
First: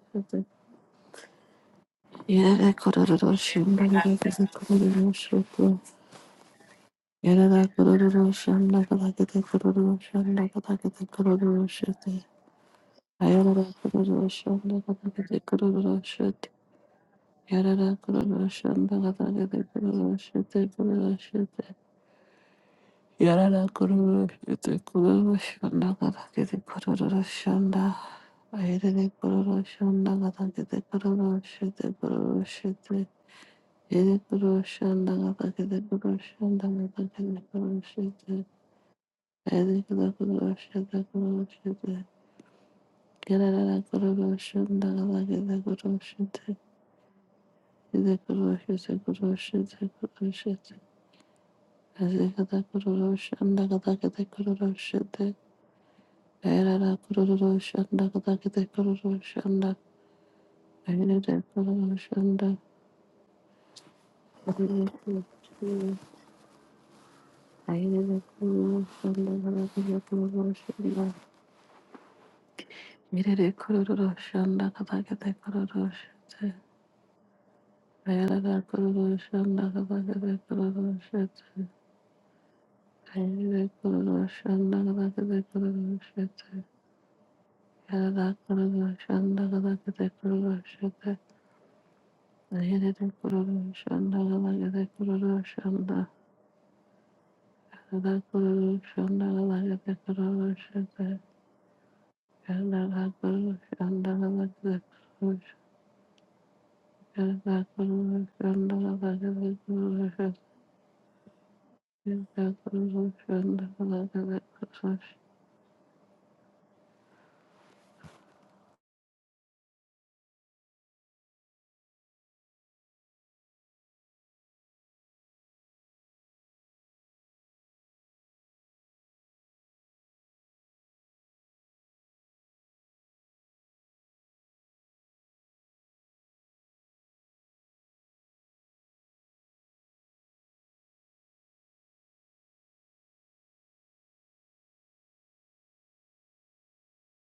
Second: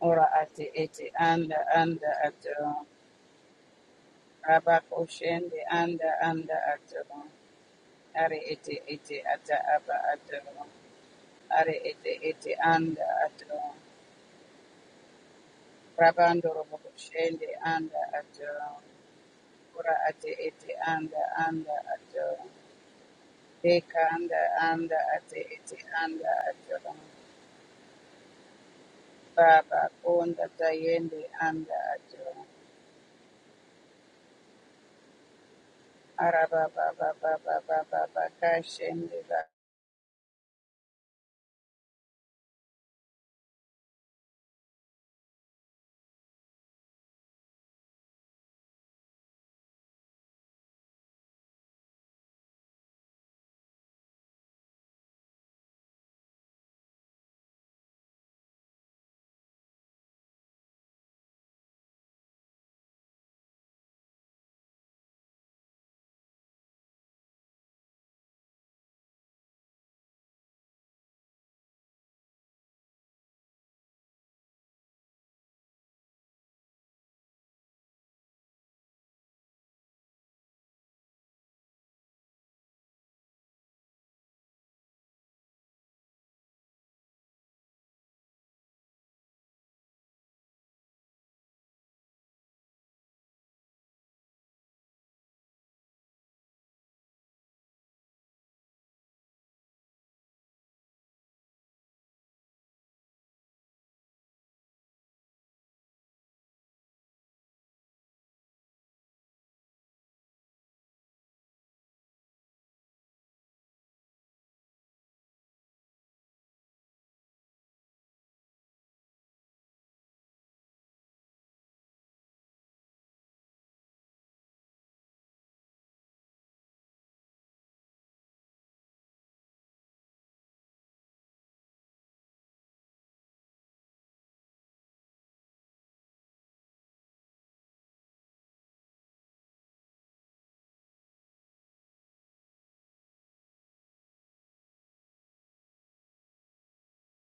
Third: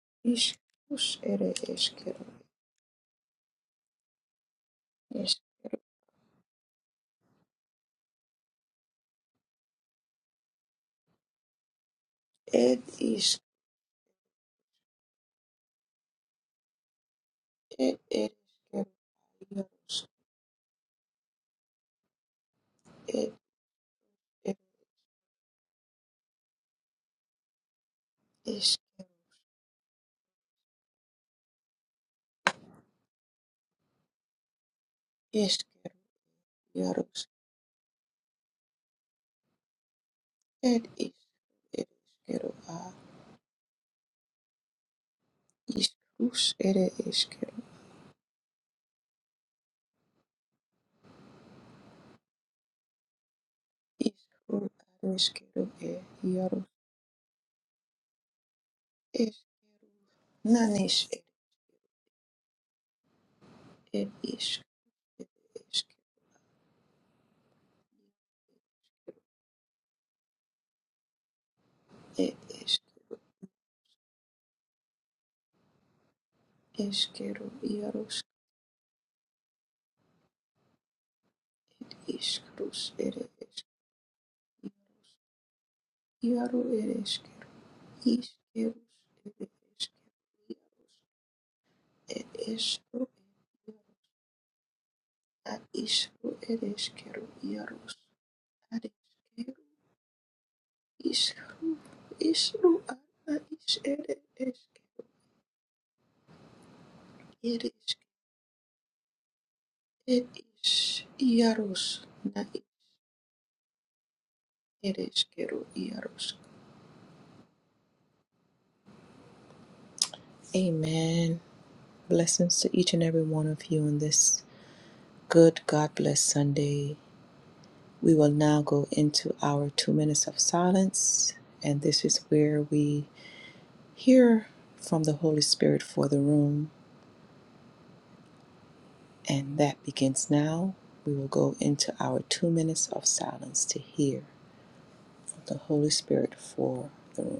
[SPEAKER 3] ora ate ete
[SPEAKER 2] ishkush ere
[SPEAKER 3] anda anda
[SPEAKER 2] eshkero
[SPEAKER 3] ato rabako shende
[SPEAKER 2] eshkero
[SPEAKER 3] anda anda ato
[SPEAKER 1] Yarara kururu
[SPEAKER 3] Are
[SPEAKER 1] shanda
[SPEAKER 3] ete ete
[SPEAKER 1] kadakete
[SPEAKER 3] ata aba
[SPEAKER 1] kururu
[SPEAKER 3] ato.
[SPEAKER 1] shanda kadakete kururu
[SPEAKER 3] Are ete
[SPEAKER 1] shete.
[SPEAKER 3] ete
[SPEAKER 2] et
[SPEAKER 3] anda
[SPEAKER 2] ishk
[SPEAKER 1] Ayarara
[SPEAKER 3] ato.
[SPEAKER 1] kururu shanda kadakete kururu shete.
[SPEAKER 3] Rabando robo shende
[SPEAKER 1] Yarara
[SPEAKER 3] anda
[SPEAKER 2] et
[SPEAKER 1] kururu
[SPEAKER 3] ato.
[SPEAKER 2] ereshkero
[SPEAKER 1] shanda kadakete
[SPEAKER 3] Ora
[SPEAKER 2] yaroshk
[SPEAKER 1] kururu
[SPEAKER 3] ate
[SPEAKER 1] shete
[SPEAKER 3] ete
[SPEAKER 1] kururu
[SPEAKER 3] anda
[SPEAKER 1] shete.
[SPEAKER 3] anda ato.
[SPEAKER 2] et
[SPEAKER 1] Yarara
[SPEAKER 3] Deka
[SPEAKER 1] kururu
[SPEAKER 3] anda
[SPEAKER 2] et
[SPEAKER 1] shete
[SPEAKER 3] anda
[SPEAKER 1] kururu
[SPEAKER 3] ate ete
[SPEAKER 1] shanda
[SPEAKER 3] anda
[SPEAKER 1] kadakete
[SPEAKER 3] ato.
[SPEAKER 1] kururu shanda.
[SPEAKER 2] eshk
[SPEAKER 1] Ayarara kururu
[SPEAKER 3] Baba
[SPEAKER 1] shanda
[SPEAKER 3] konda
[SPEAKER 1] kadakete
[SPEAKER 3] tayende
[SPEAKER 1] kururu
[SPEAKER 3] anda
[SPEAKER 1] shete kururu
[SPEAKER 3] ato.
[SPEAKER 1] shete. Yere kururu shanda kadakete
[SPEAKER 2] eshkero
[SPEAKER 1] kururu shanda
[SPEAKER 3] Araba baba
[SPEAKER 2] yaroshk
[SPEAKER 1] kadakete
[SPEAKER 3] baba
[SPEAKER 1] kururu
[SPEAKER 3] baba baba
[SPEAKER 1] shete.
[SPEAKER 3] kashende
[SPEAKER 1] Mirere kororo shanda
[SPEAKER 2] eškero a išrūš ere eškero išrū ar eškero e iaro
[SPEAKER 1] kada
[SPEAKER 2] eš naneš e išk ešk e ešk
[SPEAKER 1] kete kororo shite.
[SPEAKER 2] eškero iaro
[SPEAKER 1] Ayarara kururu şanda kabaka de kururu şete.
[SPEAKER 2] išrūš ere
[SPEAKER 1] Ayarara
[SPEAKER 2] ešk
[SPEAKER 1] kururu şanda kabaka de kururu şete.
[SPEAKER 2] iaro ere eškero
[SPEAKER 1] Ayarara kururu şanda
[SPEAKER 2] iškerūš
[SPEAKER 1] kabaka de
[SPEAKER 2] ere eškero
[SPEAKER 1] kururu
[SPEAKER 2] iaro
[SPEAKER 1] şete.
[SPEAKER 2] e eškero
[SPEAKER 1] Ayarara kururu şanda kabaka de kururu
[SPEAKER 2] a
[SPEAKER 1] şanda.
[SPEAKER 2] išrū ere eškero iaro
[SPEAKER 1] Ayarara kururu
[SPEAKER 2] ar
[SPEAKER 1] şanda
[SPEAKER 2] eškero
[SPEAKER 1] kabaka de kururu şete.
[SPEAKER 2] išrū išrū
[SPEAKER 1] Ayarara
[SPEAKER 2] a
[SPEAKER 1] kururu şanda kabaka de kururu şete. Ayarara kururu
[SPEAKER 2] iš
[SPEAKER 1] şanda kabaka de
[SPEAKER 2] ere
[SPEAKER 1] kururu şete. Ayarara kururu şanda
[SPEAKER 2] eškero
[SPEAKER 1] kabaka
[SPEAKER 2] Eres, eres, Yaros, na
[SPEAKER 1] de kururu şete.
[SPEAKER 2] eres, Kero, Yaros. Amen. Blessings to each and every one of you on this good God bless Sunday. We will now go into our two minutes of silence, and this is where we hear from the Holy Spirit for the room, and that begins now. We will go into our two minutes of silence to hear from the Holy Spirit for the room.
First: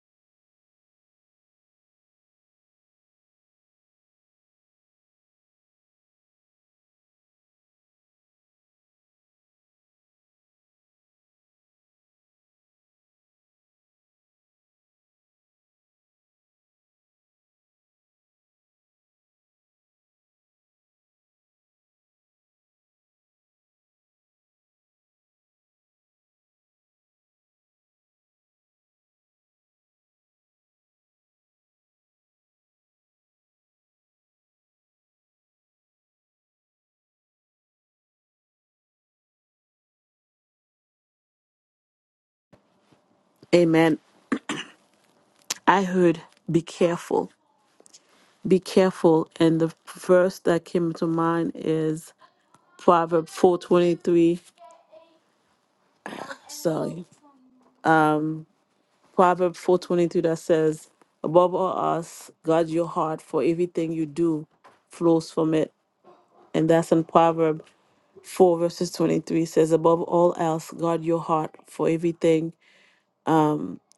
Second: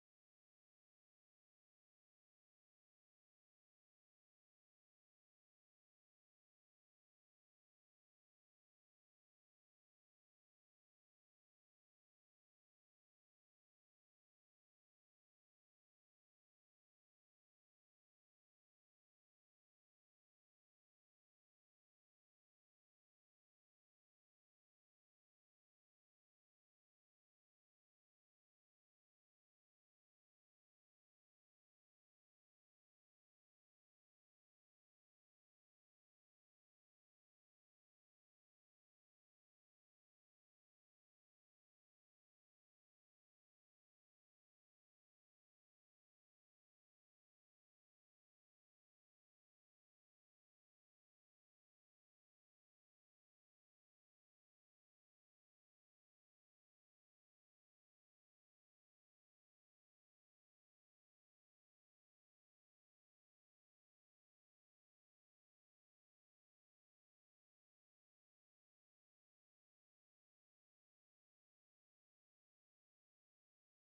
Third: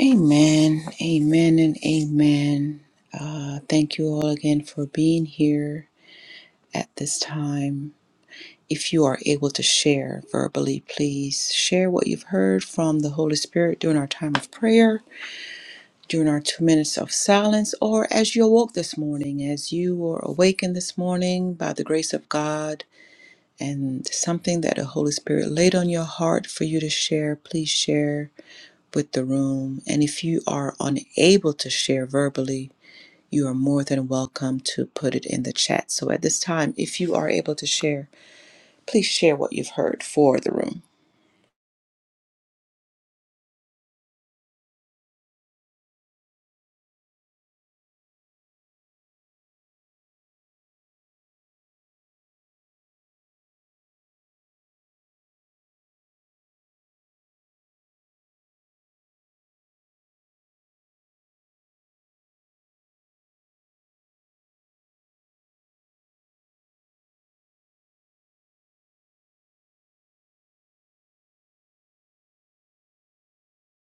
[SPEAKER 2] Amen, amen, and amen. Uh, thank you all again for being here at this time. If you are able to share verbally, please share what you've heard from the Holy Spirit during our time of prayer, during our two minutes of silence, or as you awoke this morning, as you were awakened this morning by the grace of God and something that the Holy Spirit laid on your heart for you to share, please share with the room. And if you are unable to share verbally, you are more than welcome to put it in the chat. So at this time, if you are able to share, please share what you've heard for the room.
[SPEAKER 1] Amen. I heard, be careful, be careful. And the verse that came to mind is Proverb 423. Sorry, Proverb 423 that says, above all else, guard your heart for everything you do flows from it. And that's in Proverb 4 verses 23 says, above all else, guard your heart for everything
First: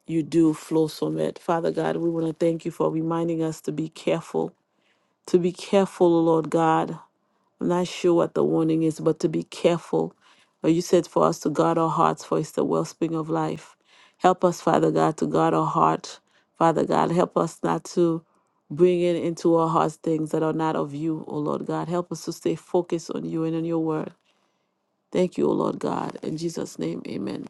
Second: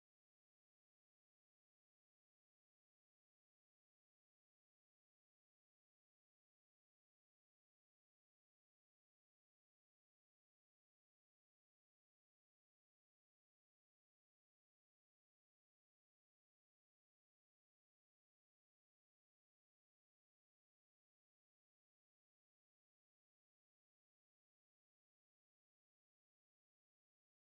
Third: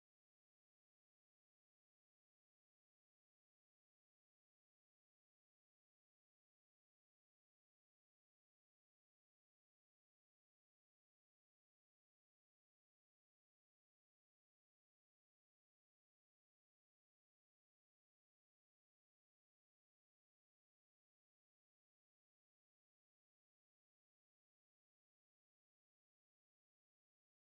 [SPEAKER 1] you do flows from it. Father God, we want to thank you for reminding us to be careful to be careful, O Lord God. I'm not sure what the warning is, but to be careful. But you said for us to guard our hearts, for it's the wellspring of life. Help us, Father God, to guard our heart. Father God, help us not to bring in into our hearts things that are not of you, O Lord God. Help us to stay focused on you and on your word. Thank you, O Lord God. In Jesus' name, amen.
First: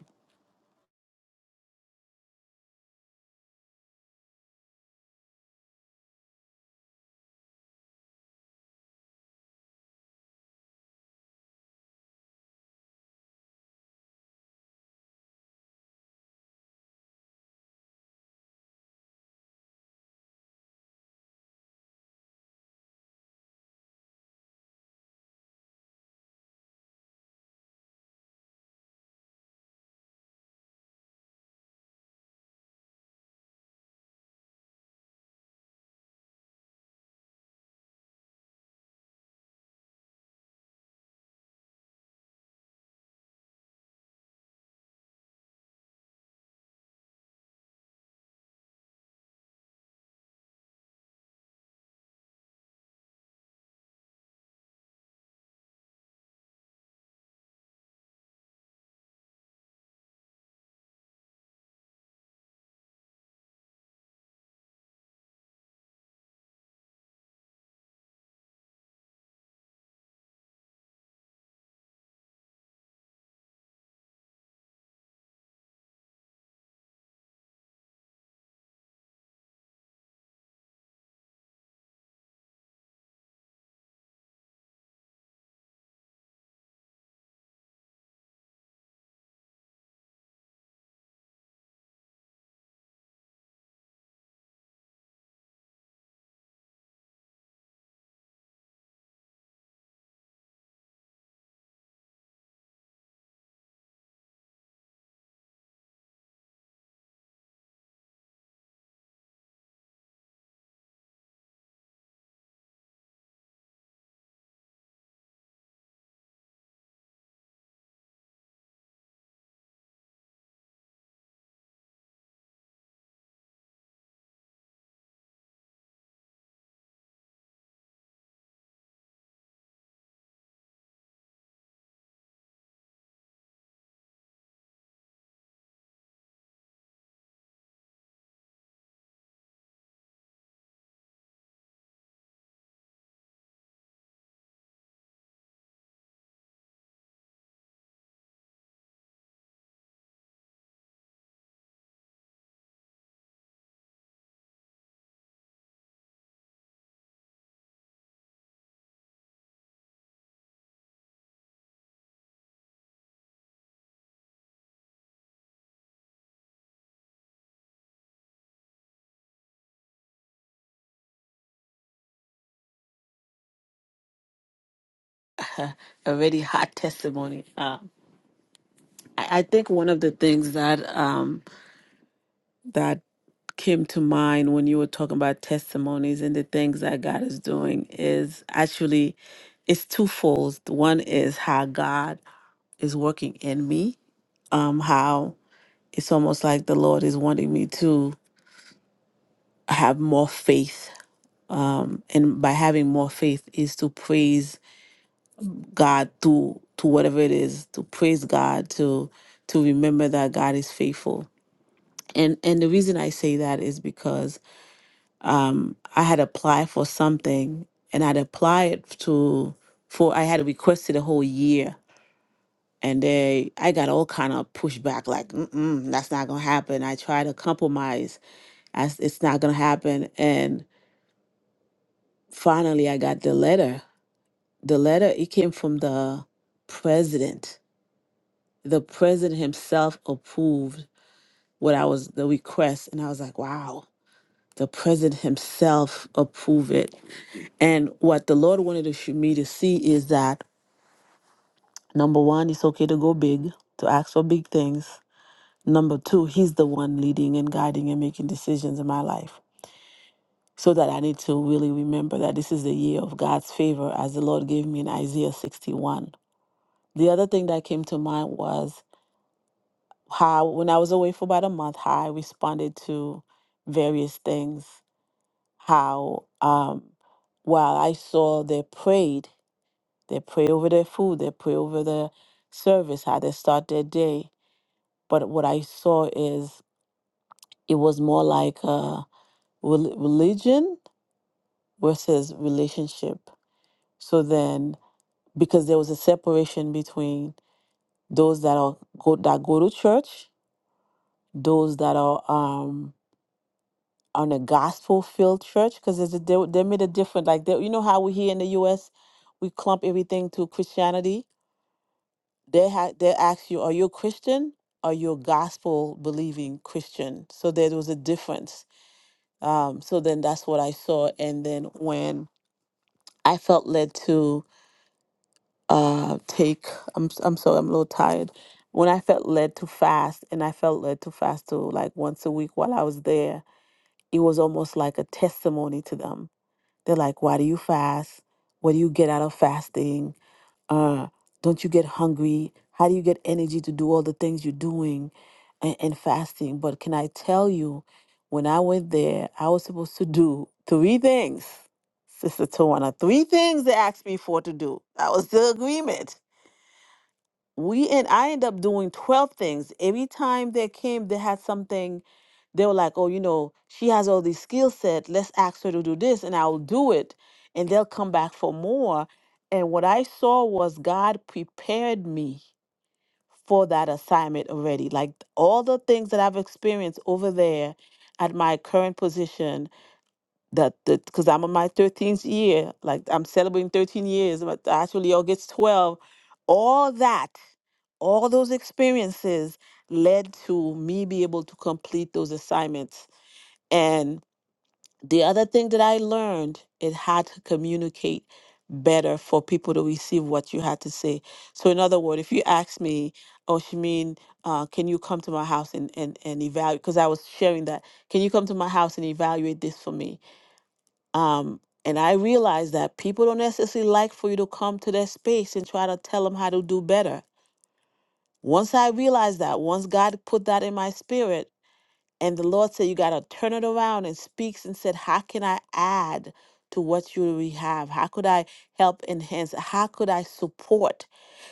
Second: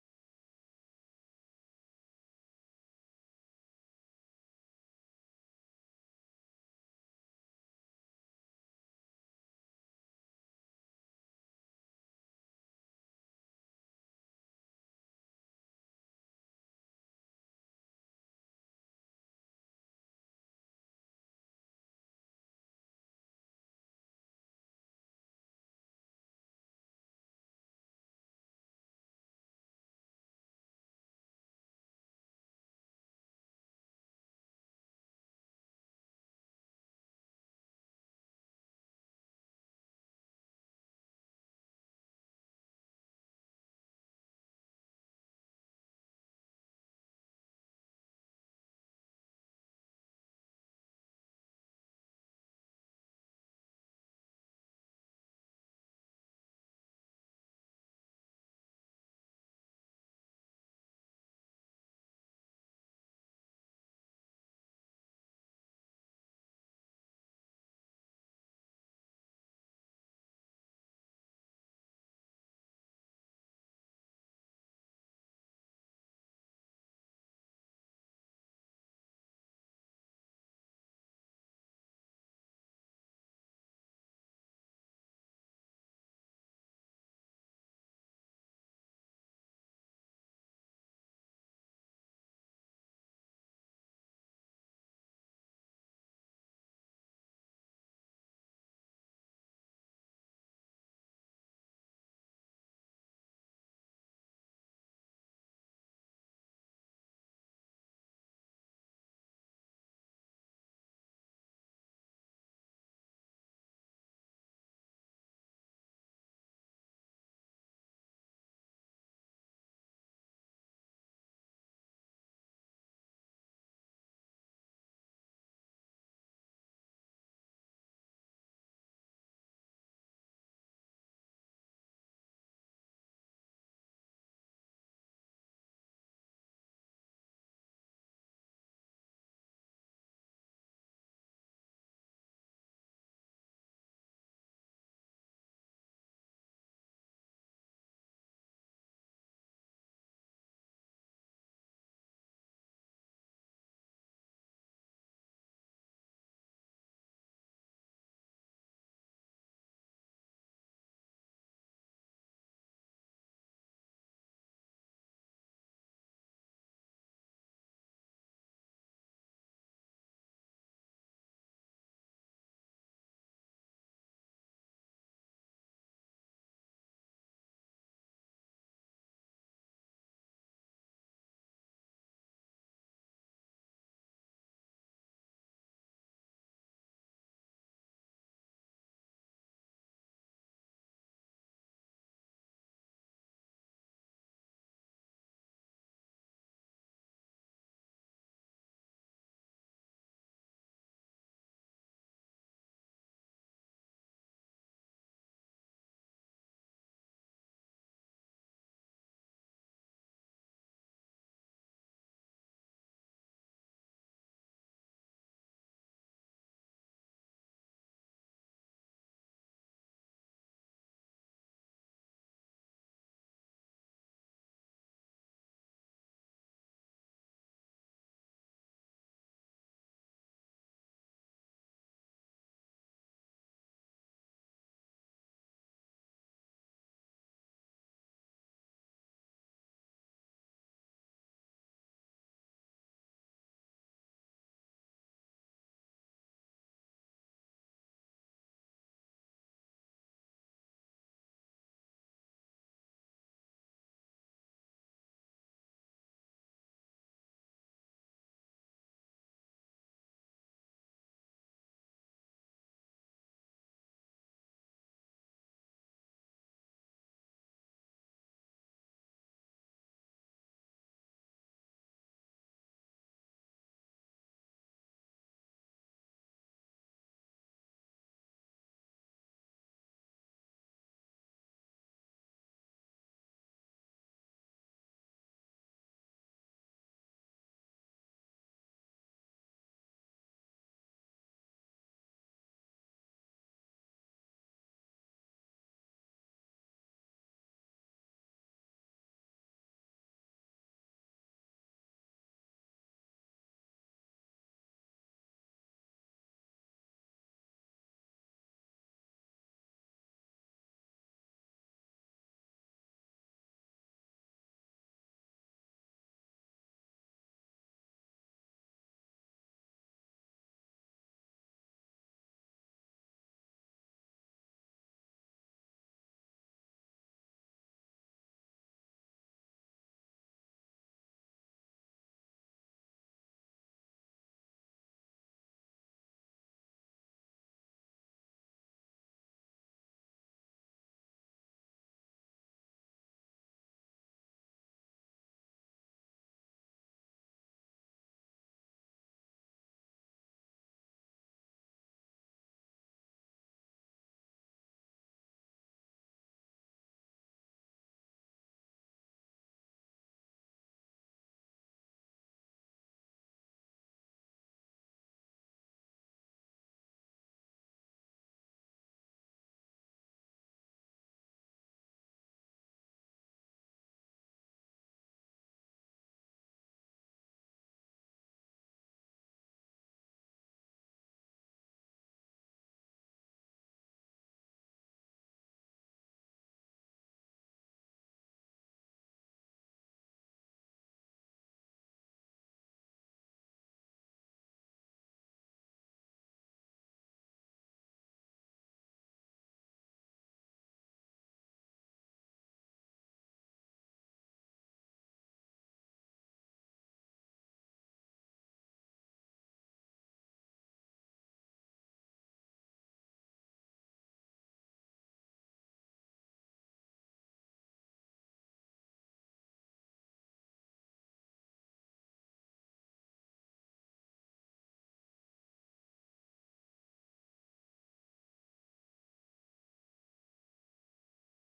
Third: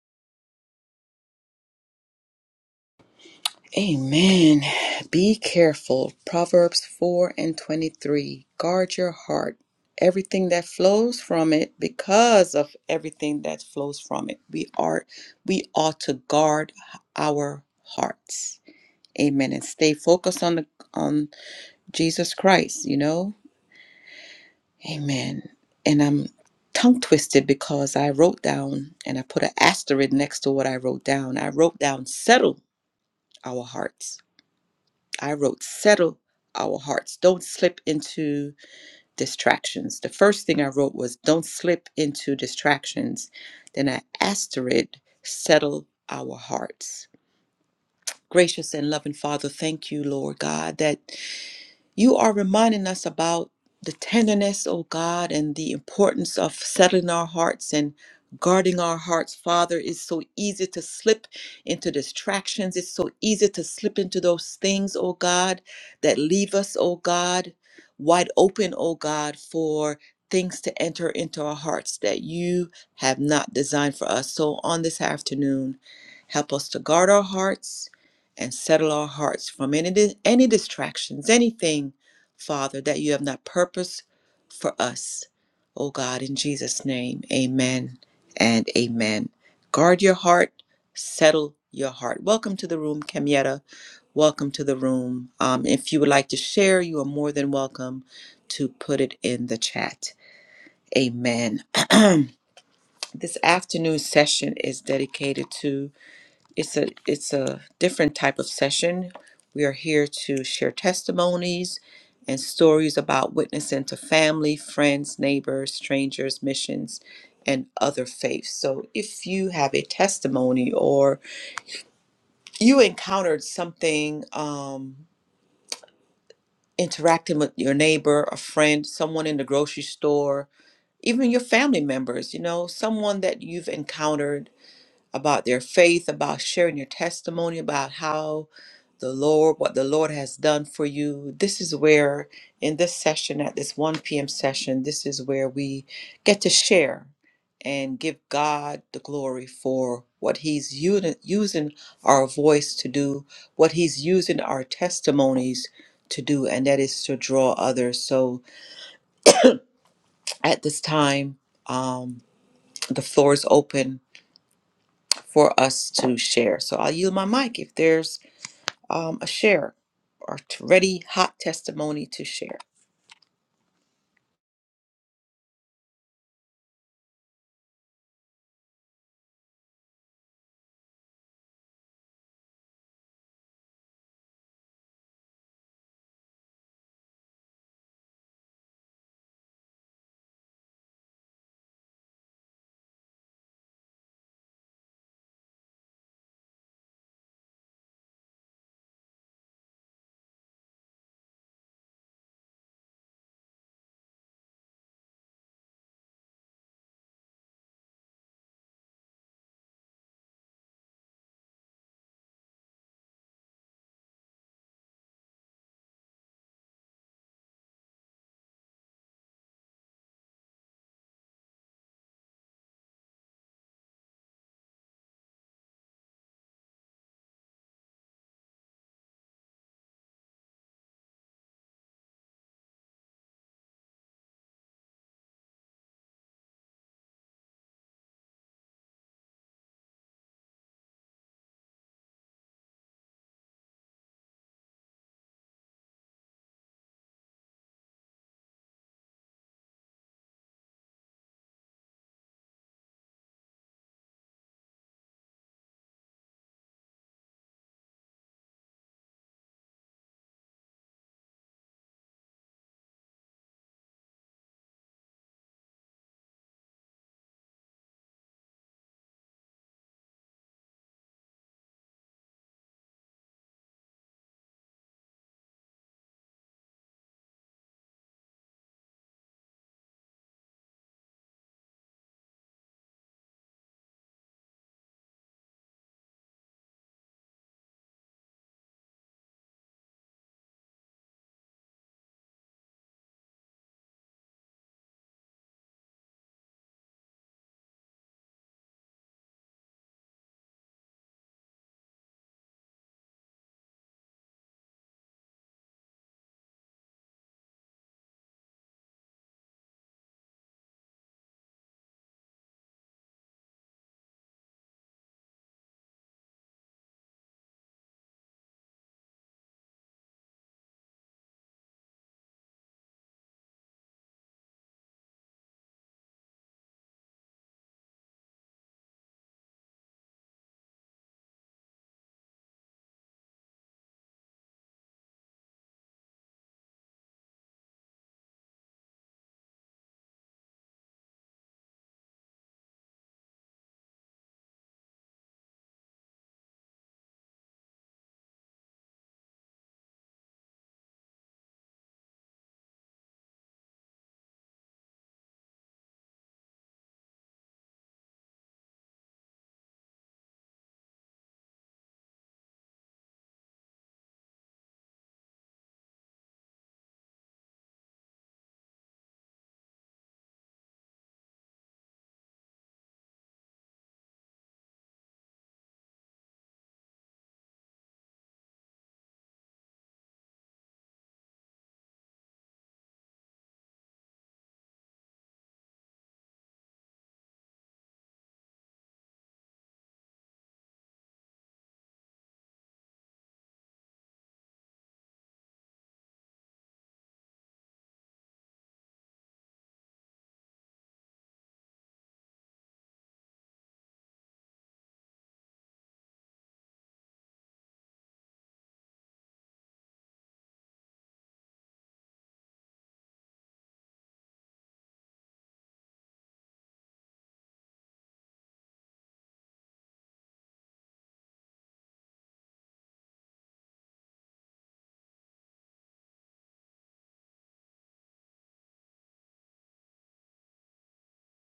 [SPEAKER 2] Amen. Be careful. Proverbs 4 and 23. Guard your heart, everything that flows from it, because of everything that flows from it. We are we ought to guard our hearts. Amen. And stay focused on the on Jesus Christ, you know? Amen. And I'm tongue twisted because I wrote down and I put an asterisk next to what I wrote down. I wrote down settle our hearts. I wrote settle our hearts. Don't slip into distractions. The first thing I wrote was don't slip into distractions. Then I asterisk settle our hearts. Gracious and loving Father, thank you, Lord God, that. You are reminding us about the tenderness, oh God, and the importance of settling our hearts and guarding our hearts, Father. It's so easy to slip into distractions. It's so easy to slip into those things, oh God, that leave us, oh God, wide open, oh God, for things to enter into our hearts that you have not designed for us. So on this afternoon, help us to guard our hearts and settle our hearts from any di- any distractions, anything, Father, that you have not purposed for us. Oh God, in Jesus' name, amen and amen. Guard your heart, settle your heart. Welcome to the room, Camietta. Welcome to the room. Um, if you would like to share, you are more than welcome to put it in the chat. Amen. This afternoon session is dedicated to it's a it's a different type of session. We are here to share testimonies and stories about witnessing to family, friends, neighbors, strangers, missions, and other faiths. So if you have a testimony or you encountered something um, interacting with your neighbor, a friend, someone in the grocery store, even your family members, you know, someone that you've encountered about their faith, about sharing your testimony, about how the Lord, what the Lord has done for you. This is where, in this session, at this 1 p.m. session, this is where we get to share and give God the glory for what He's uni- using our voice to do, what He's using our testimonies to do, and that is to draw others. So at this time, um, the floor is open for us to share. So I'll yield my mic if there's um, a share or t- ready hot testimony to share.
[SPEAKER 1] Already hot testimony. Uh, I, I think one of the things that um, that came to mind when you were talking about testimonies and the things that God is doing is actually it's twofold. One is how God is working in me, um, how it's almost like the Lord is wanting me to have more faith. Um, and by having more faith is to praise God to to whatever it is, to praise God, to to remember that God is faithful. And and the reason I say that is because um, I had applied for something and I'd applied to for I had requested a whole year and they I got all kind of pushback like Mm-mm, that's not gonna happen. I tried to compromise as it's not gonna happen and finally I got the letter. The letter it came from the president. The president himself approved what I was the request and I was like wow. The president himself approved it And what the Lord wanted to sh- me to see is that number one, it's okay to go big, to ask for big things. Number two, He's the one leading and guiding and making decisions in my life. So that I need to really remember that this is the year of God's favor, as the Lord gave me in Isaiah 61. The other thing that came to mind was how, when I was away for about a month, how I responded to various things. How, um, while I saw they prayed, They pray over their food, they pray over their service, how they start their day. But what I saw is it was more like a rel- religion versus relationship. So then, because there was a separation between those that are go, that go to church, those that are um, on a gospel-filled church, because they, they made a different. Like they, you know how we here in the U.S. we clump everything to Christianity they ha- they ask you, are you a Christian? Are you a gospel believing Christian? So there was a difference. Um, so then that's what I saw. And then when I felt led to uh, take, I'm s- I'm sorry, I'm a little tired. When I felt led to fast, and I felt led to fast to like once a week while I was there, it was almost like a testimony to them. They're like, why do you fast? What do you get out of fasting? Uh, don't you get hungry? How do you get energy to do all the things you're doing and, and fasting? But can I tell you, when I went there, I was supposed to do three things. Sister Tawana, three things they asked me for to do. That was the agreement we and I end up doing 12 things. Every time they came, they had something, they were like, oh, you know, she has all these skill set. Let's ask her to do this and I'll do it. And they'll come back for more. And what I saw was God prepared me for that assignment already. Like all the things that I've experienced over there at my current position that because I'm on my 13th year, like I'm celebrating 13 years, but actually August 12, all that, all those experiences led to me be able to complete those assignments. And the other thing that I learned, it had to communicate better for people to receive what you had to say. So in other words, if you ask me, oh Shamin, uh, can you come to my house and, and, and evaluate because I was sharing that, can you come to my house and evaluate this for me? Um, and I realize that people don't necessarily like for you to come to their space and try to tell them how to do better. Once I realized that, once God put that in my spirit, and the Lord said, You got to turn it around and speaks and said, How can I add to what you already have? How could I help enhance? How could I support?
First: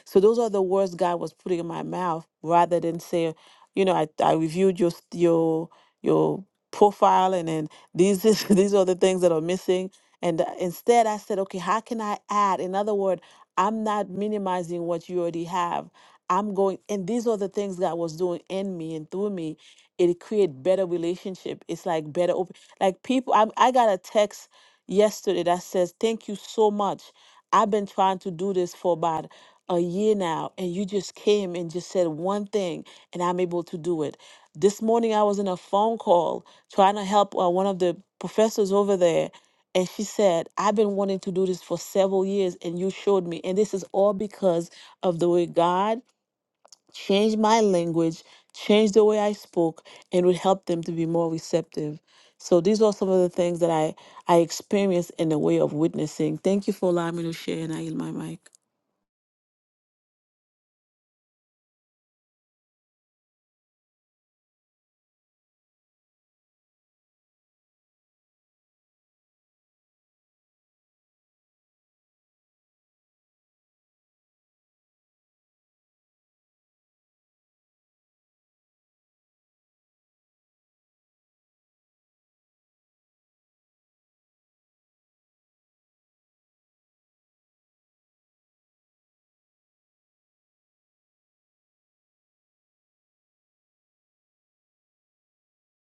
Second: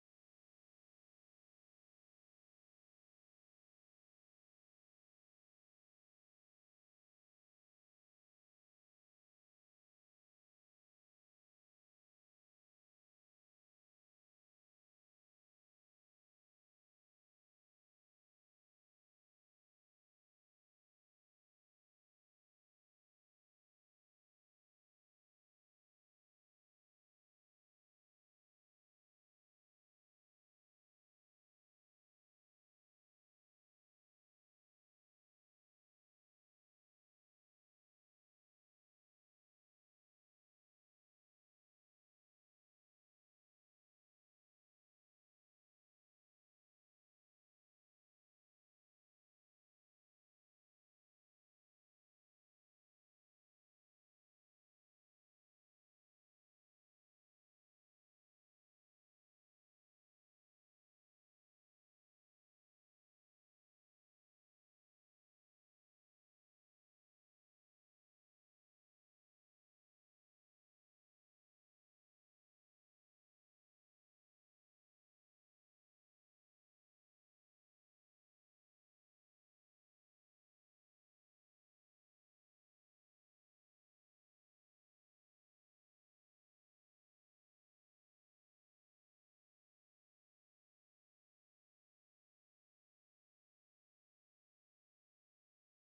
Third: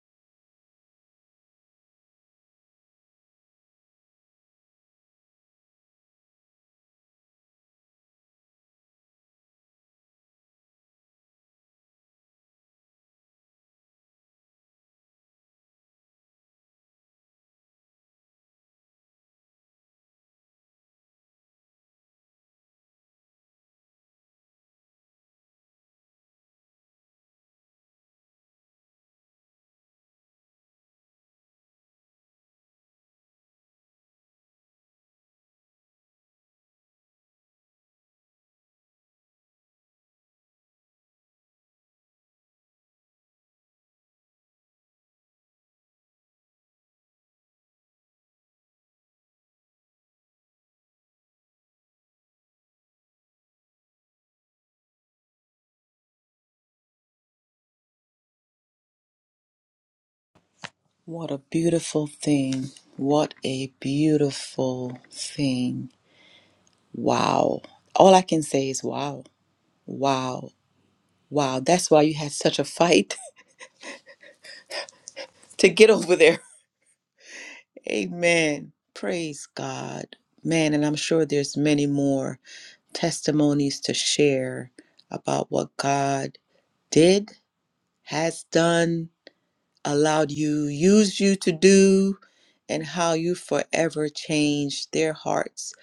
[SPEAKER 1] So those are the words God was putting in my mouth rather than say, You know, I, I reviewed your, your, your profile and then these, is, these are the things that are missing. And uh, instead, I said, Okay, how can I add? In other words, I'm not minimizing what you already have. I'm going, and these are the things God was doing in me and through me it create better relationship it's like better open like people I, I got a text yesterday that says thank you so much i've been trying to do this for about a year now and you just came and just said one thing and i'm able to do it this morning i was in a phone call trying to help uh, one of the professors over there and she said i've been wanting to do this for several years and you showed me and this is all because of the way god change my language, change the way I spoke, and it would help them to be more receptive. So these are some of the things that I I experienced in the way of witnessing. Thank you for allowing me to share, and I yield my mic.
[SPEAKER 2] What a beautiful thing. What a beautiful thing. Wow. All I can say is wow. Wow. Wow. That's why you had such a fight to get over there. Amen. Praise God. Man, and I'm sure there's many more testimonies to share about what God did, has done, allowed you, used you to do, and how you forever changed their hearts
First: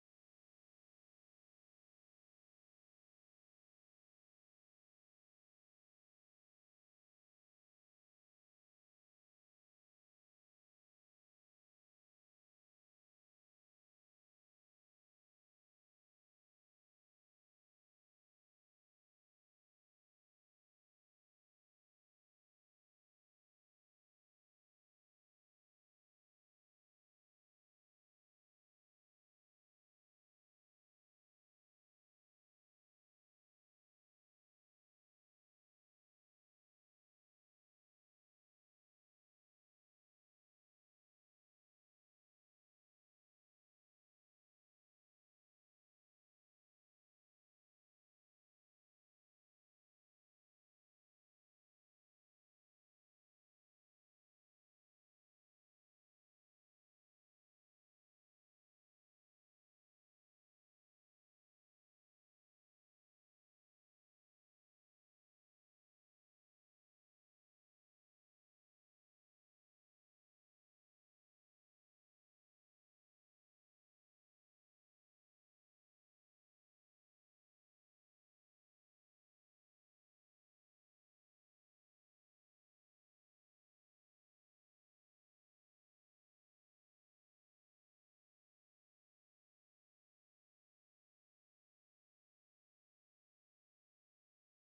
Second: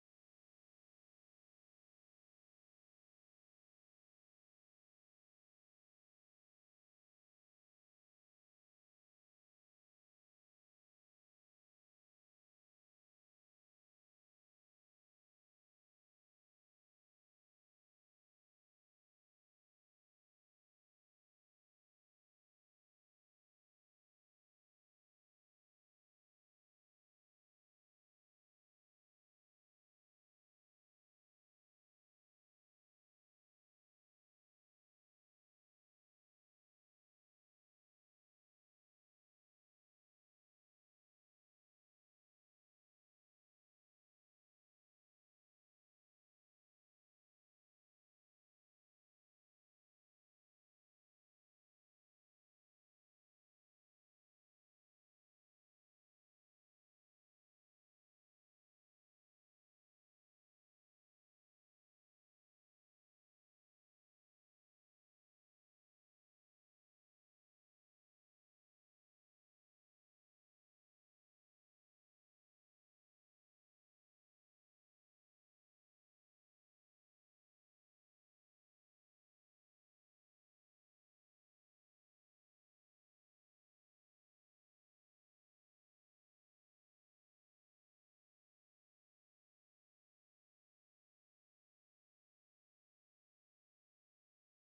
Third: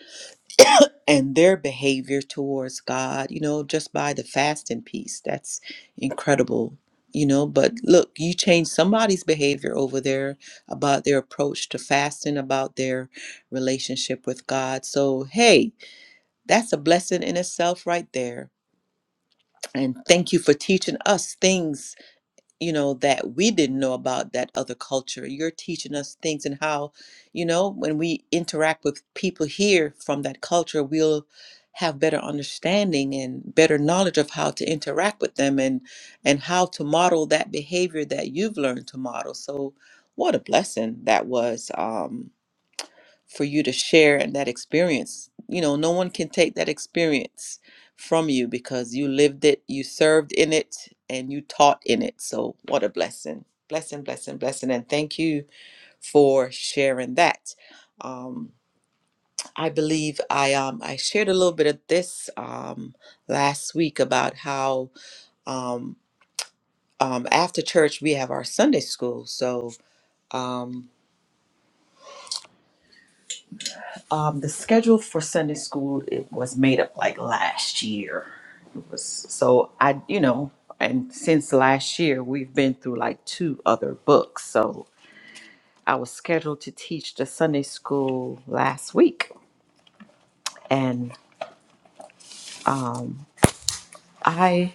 [SPEAKER 2] and their behavior towards God, you know, just by the fasting piece. That's incredible, you know. But look, you changed somebody's behavior over there about their approach to fasting, about their relationship with God. So, hey, that's a blessing in itself right there. And thank you for teaching us things you know that we didn't know about that other culture you're teaching us things and how you know when we interact with people here from that culture we'll have better understanding and better knowledge of how to interact with them and and how to model that behavior that you've learned to model so what a blessing that was Um for you to share in that experience. You know, no one can take that experience from you because you lived it, you served in it, and you taught in it. So, what a blessing. Blessing, blessing, blessing. And thank you for sharing that. Um, I believe I um, I shared a little bit of this um, last week about how um, um, after church we have our Sunday school. So um. Um, the schedule for Sunday school it was made up like last year. It was so I, you know, and since last year we've been through like two other books. So I was scheduled to teach the Sunday school last week, and um, I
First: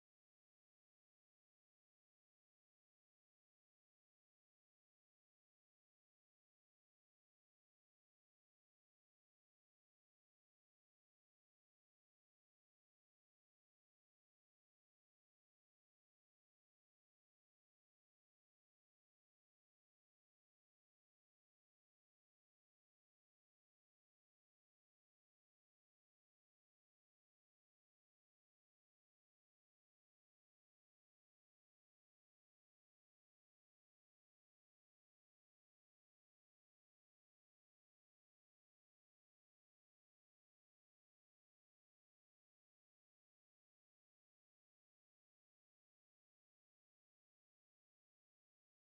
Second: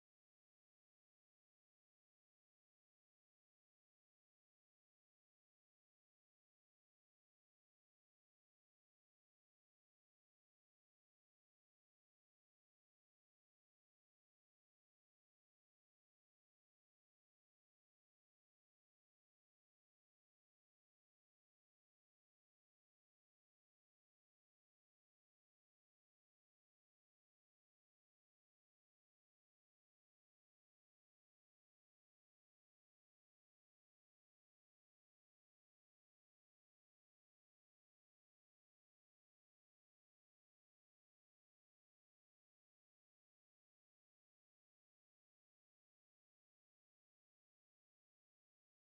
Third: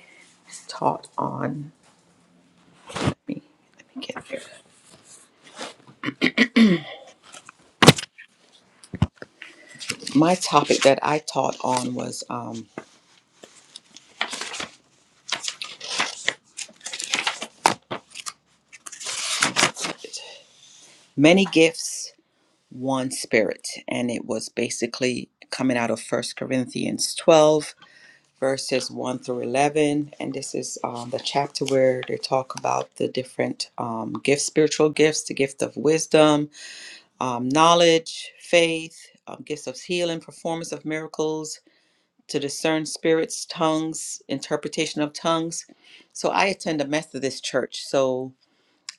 [SPEAKER 2] taught on. Let me, let me get there. My topic that I taught on was um, many gifts, one spirit, and it was basically coming out of First Corinthians twelve verses 1 through 11. And this is um, the chapter where they talk about the different um, gifts, spiritual gifts, the gift of wisdom, um, knowledge, faith, um, gifts of healing, performance of miracles, to discern spirits, tongues, interpretation of tongues. So I attend a Methodist church. So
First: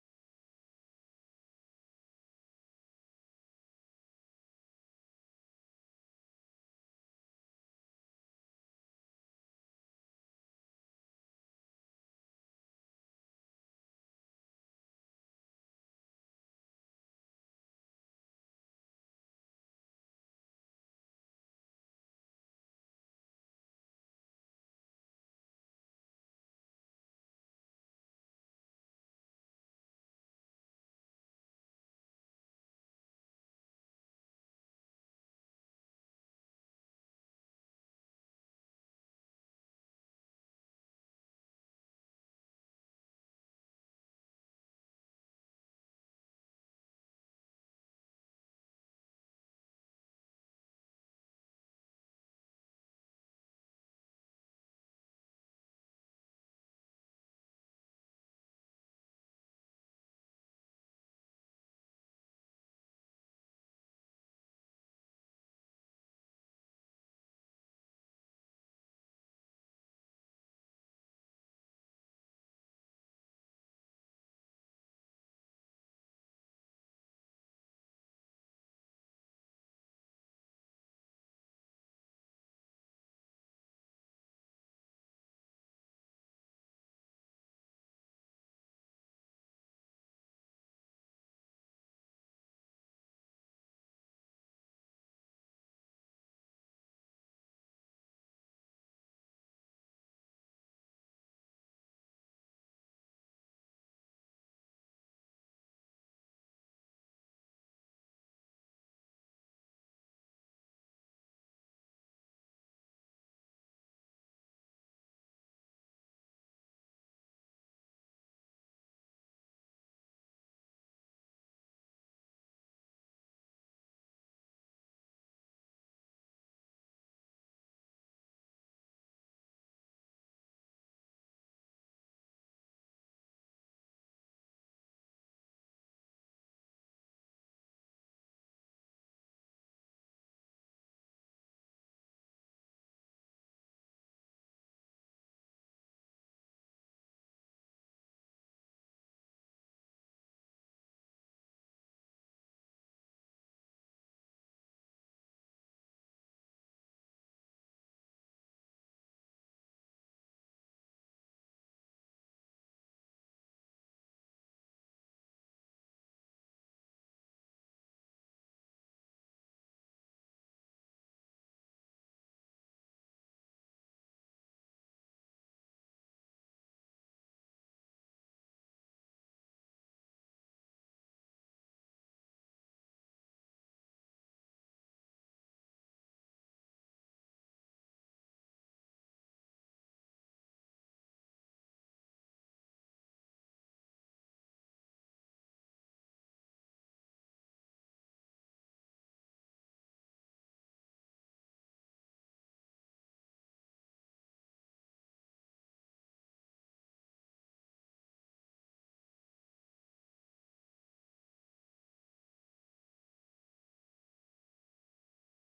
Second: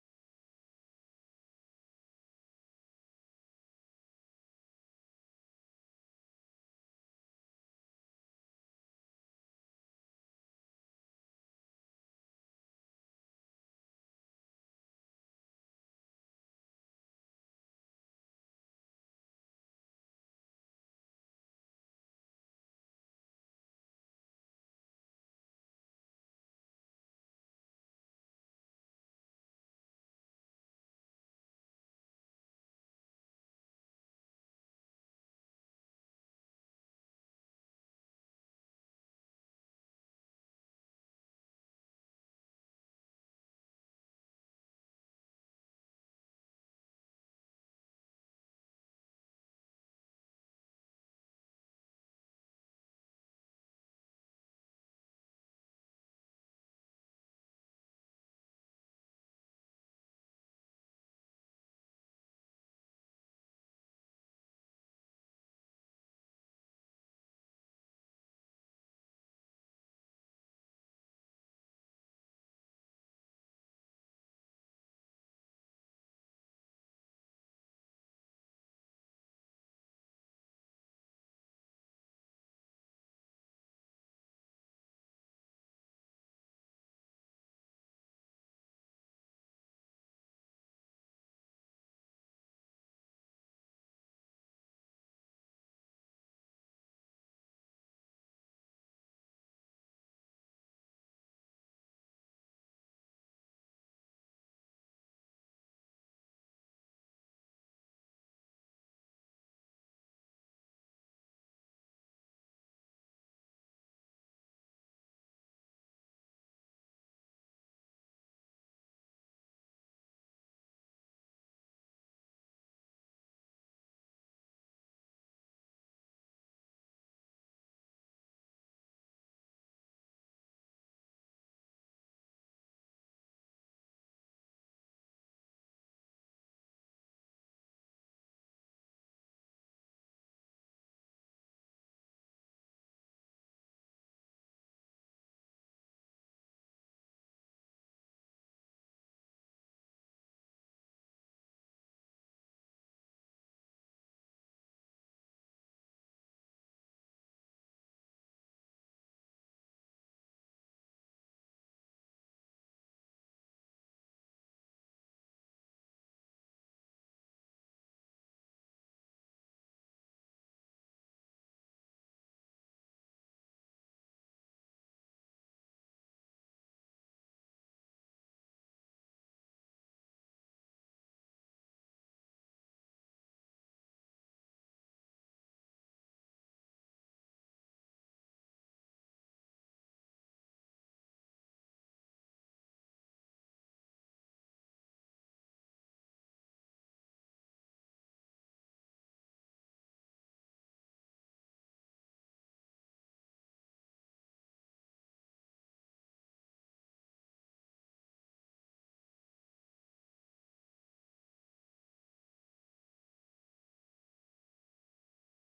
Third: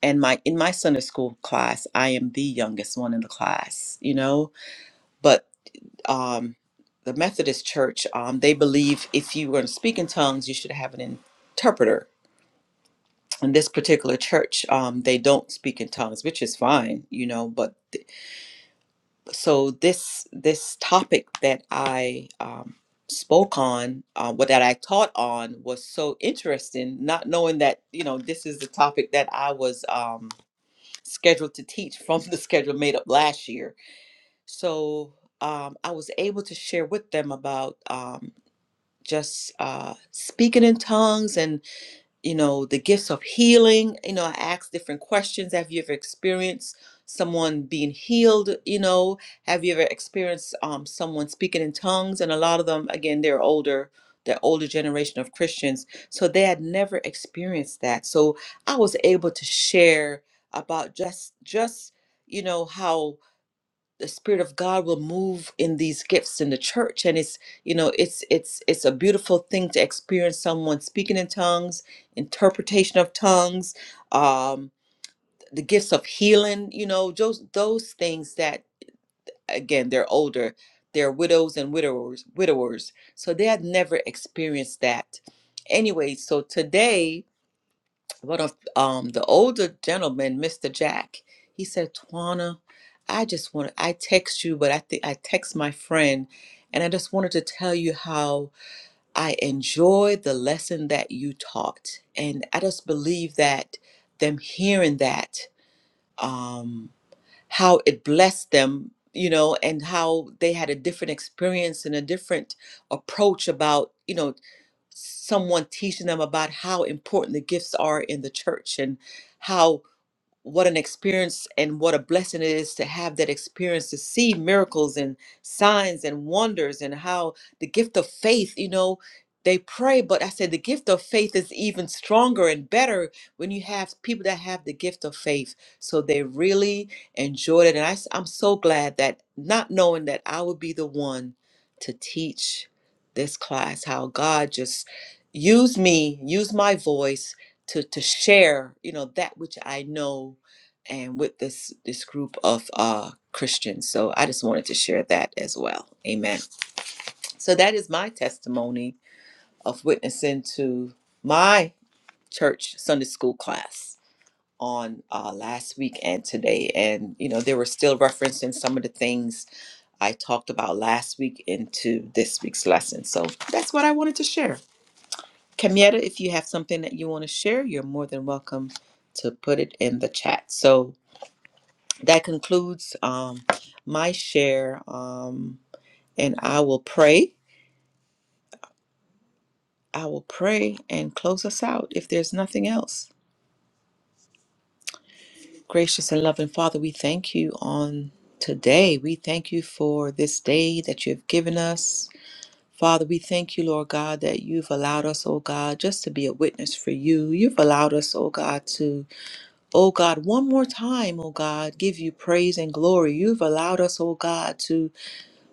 [SPEAKER 2] and my in my Sunday school class, I am the youngest one in the class, you know. But um, the Methodist Church, um, they believe if you were to speak in tongues, you should have an interpreter. In this particular church, um, they don't speak in tongues, which is fine, you know. But so this this topic that I um, spoke on, uh, what that I taught on, was so interesting. Not knowing that you know this is the topic that I was um, scheduled to teach from the schedule made up last year. So um, I was able to share with them about. um, just uh, speaking in tongues and you know the gifts of healing you know i ask different questions have you ever experienced someone being healed you know have you ever experienced um, someone speaking in tongues and a lot of them again they're older the older generation of christians so they had never experienced that so i was able to share about just just you know how the spirit of god will move in these gifts in the church and it's you know it's it's it's a beautiful thing to experience someone speaking in tongues interpretation of tongues um the gifts of healing you know those those things that again they're older they're widows and widowers widowers so they had never experienced that anyway so today but of um the older gentleman, Mr. Jack, he said, Twana, I just want I text you, but I think I text my friend and I just wanted to tell you how I enjoyed the lesson that you taught. And I just believe that them hearing that, um, how it blessed them, you know, and how they had a different experience and a different approach about, you know, someone teaching them about how important the gifts are in the church and how what an experience and what a blessing it is to have that experience to see miracles and signs and wonders and how the gift of faith you know they pray but i said the gift of faith is even stronger and better when you have people that have the gift of faith so they really enjoyed it and I, am so glad that not knowing that i would be the one to teach this class how god just used me used my voice to to share you know that which i know and with this this group of uh christians so i just wanted to share that as well amen so that is my testimony of witnessing to my church sunday school class on uh, last week and today and you know they were still referencing some of the things i talked about last week into this week's lesson so that's what i wanted to share Kamieta, if you have something that you want to share, you're more than welcome to put it in the chat. So that concludes um, my share, um, and I will pray. I will pray and close us out if there's nothing else. Gracious and loving Father, we thank you on today. We thank you for this day that you have given us. Father, we thank you, Lord God, that you've allowed us, oh God, just to be a witness for you. You've allowed us, oh God, to Oh God, one more time, oh God, give you praise and glory. You've allowed us, oh God, to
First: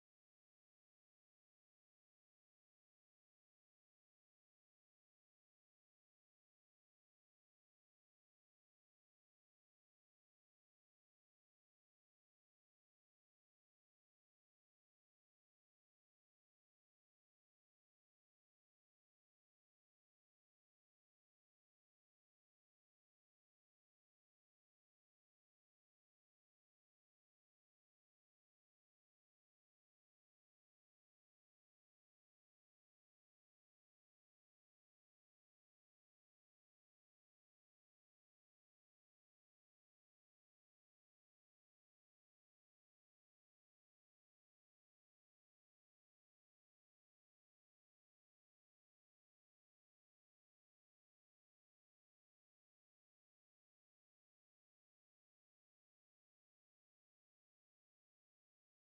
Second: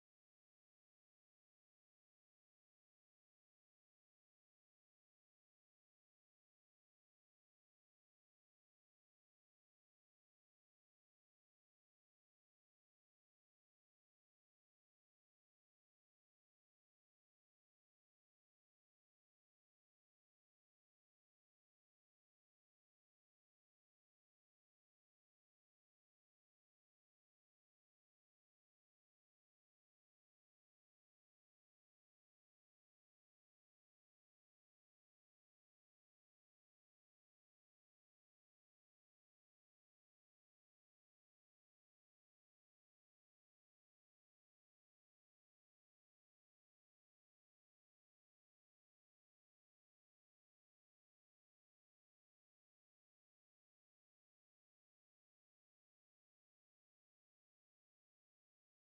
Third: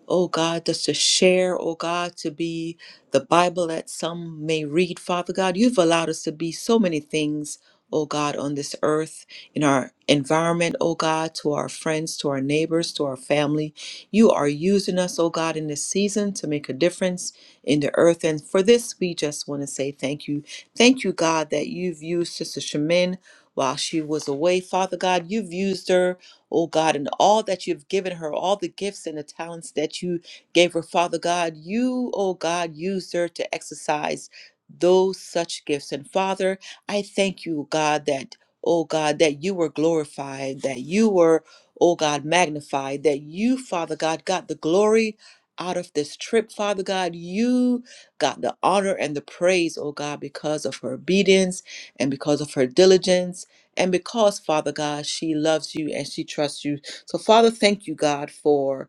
[SPEAKER 2] Oh God, just to share, oh God, to be the Bible that some may read, Father God. You've allowed us to be so many things, oh God, on this earth, in our environment, oh God, to our friends, to our neighbors, to our family. You are using us, oh God, in this season to make a difference in the earth. And for this, we just want to say thank you. Thank you, God, that you've used Sister Shemin while she was away. Father God, you've used her oh God, and all that you've given her, all the gifts and the talents that you gave her, Father God, you, oh God, used her to exercise those such gifts. And Father, I thank you, God, that, oh God, that you were glorified, that you were, oh God, magnified, that you, Father God, got the glory out of this trip, Father God. You got the honor and the praise, oh God, because of her obedience and because of her diligence and because, Father God, she loves you and she trusts you. So, Father, thank you, God, for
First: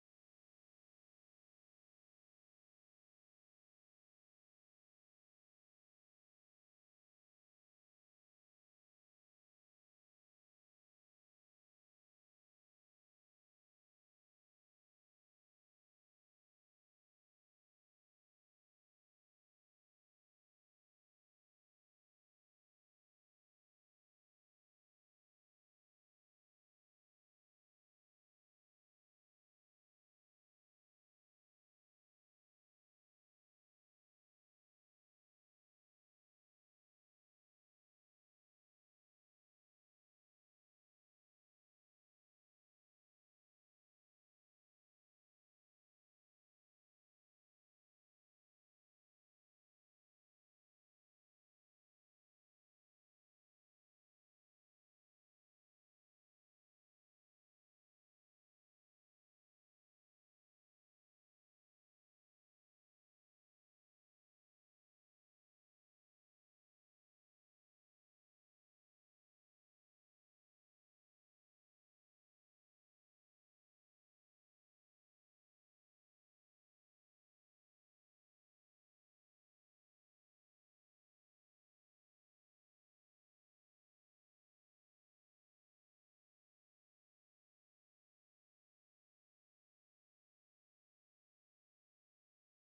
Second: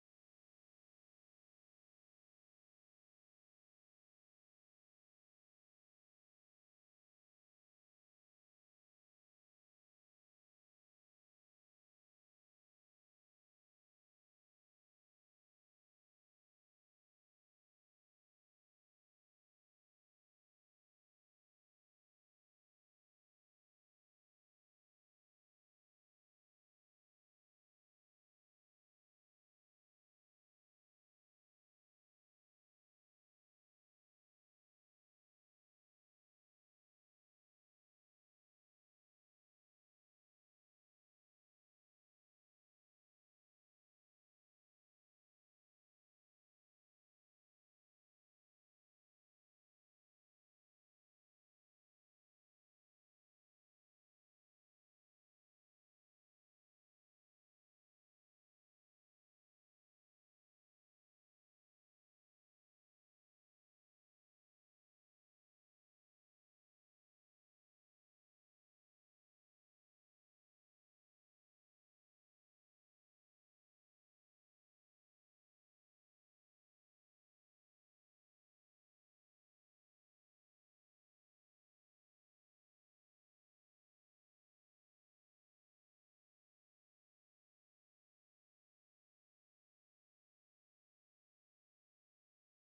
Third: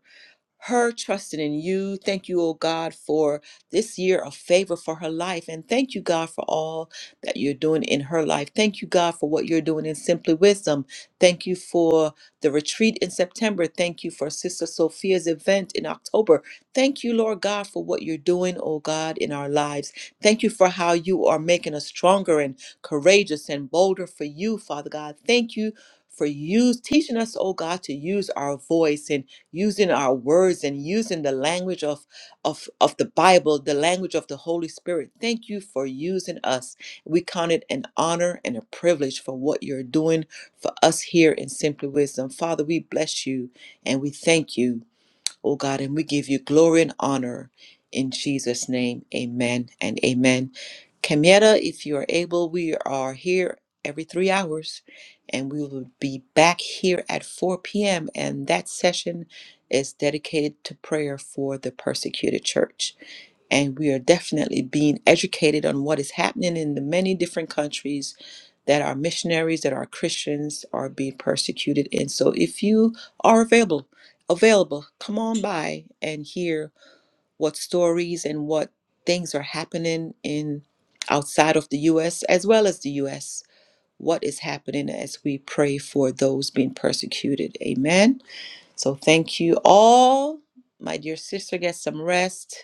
[SPEAKER 2] her trusting in you. Thank you, oh God, for this year of favor for her life. And thank you, God, for all that you're doing in her life. Thank you, God, for what you're doing in Simply Wisdom. Thank you for the retreat in September. Thank you for Sister Sophia's event in October. Thank you, Lord God, for what you're doing, oh God, in our lives. Thank you for how you are making us stronger and courageous and bolder for you, Father God. Thank you. For you teaching us, oh God, to use our voice and using our words and using the language of, of, of the Bible, the language of the Holy Spirit. Thank you for using us. We count it an honor and a privilege for what you're doing for us here in Simply Wisdom. Father, we bless you and we thank you oh God, and we give you glory and honor in Jesus' name. Amen and amen. Kamieta, if you are able, we are here every three hours and we will be back here at 4 p.m. And that session is dedicated to prayer for the persecuted church and we are definitely being educated on what is happening in the many different countries that our missionaries that our christians are being persecuted in so if you are available available come on by and hear what stories and what things are happening in outside of the us as well as the us what is happening as we pray for those being persecuted amen so thank you all my dear sister get some rest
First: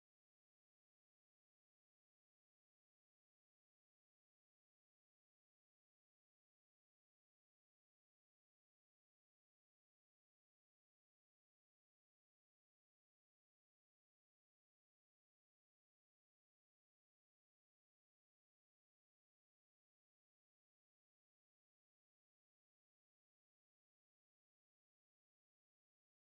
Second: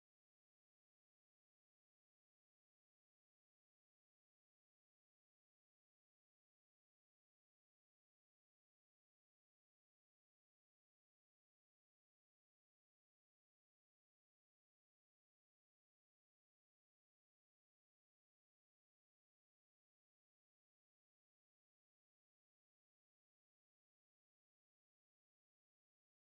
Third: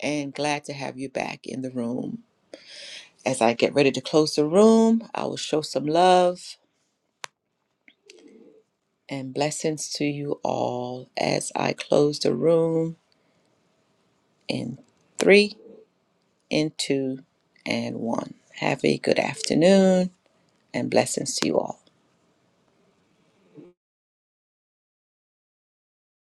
[SPEAKER 2] and glad to have you back in the room. As I get ready to close the room, I will show some love and blessings to you all as I close the room in three, in two, and one. Have a good afternoon and blessings to you all.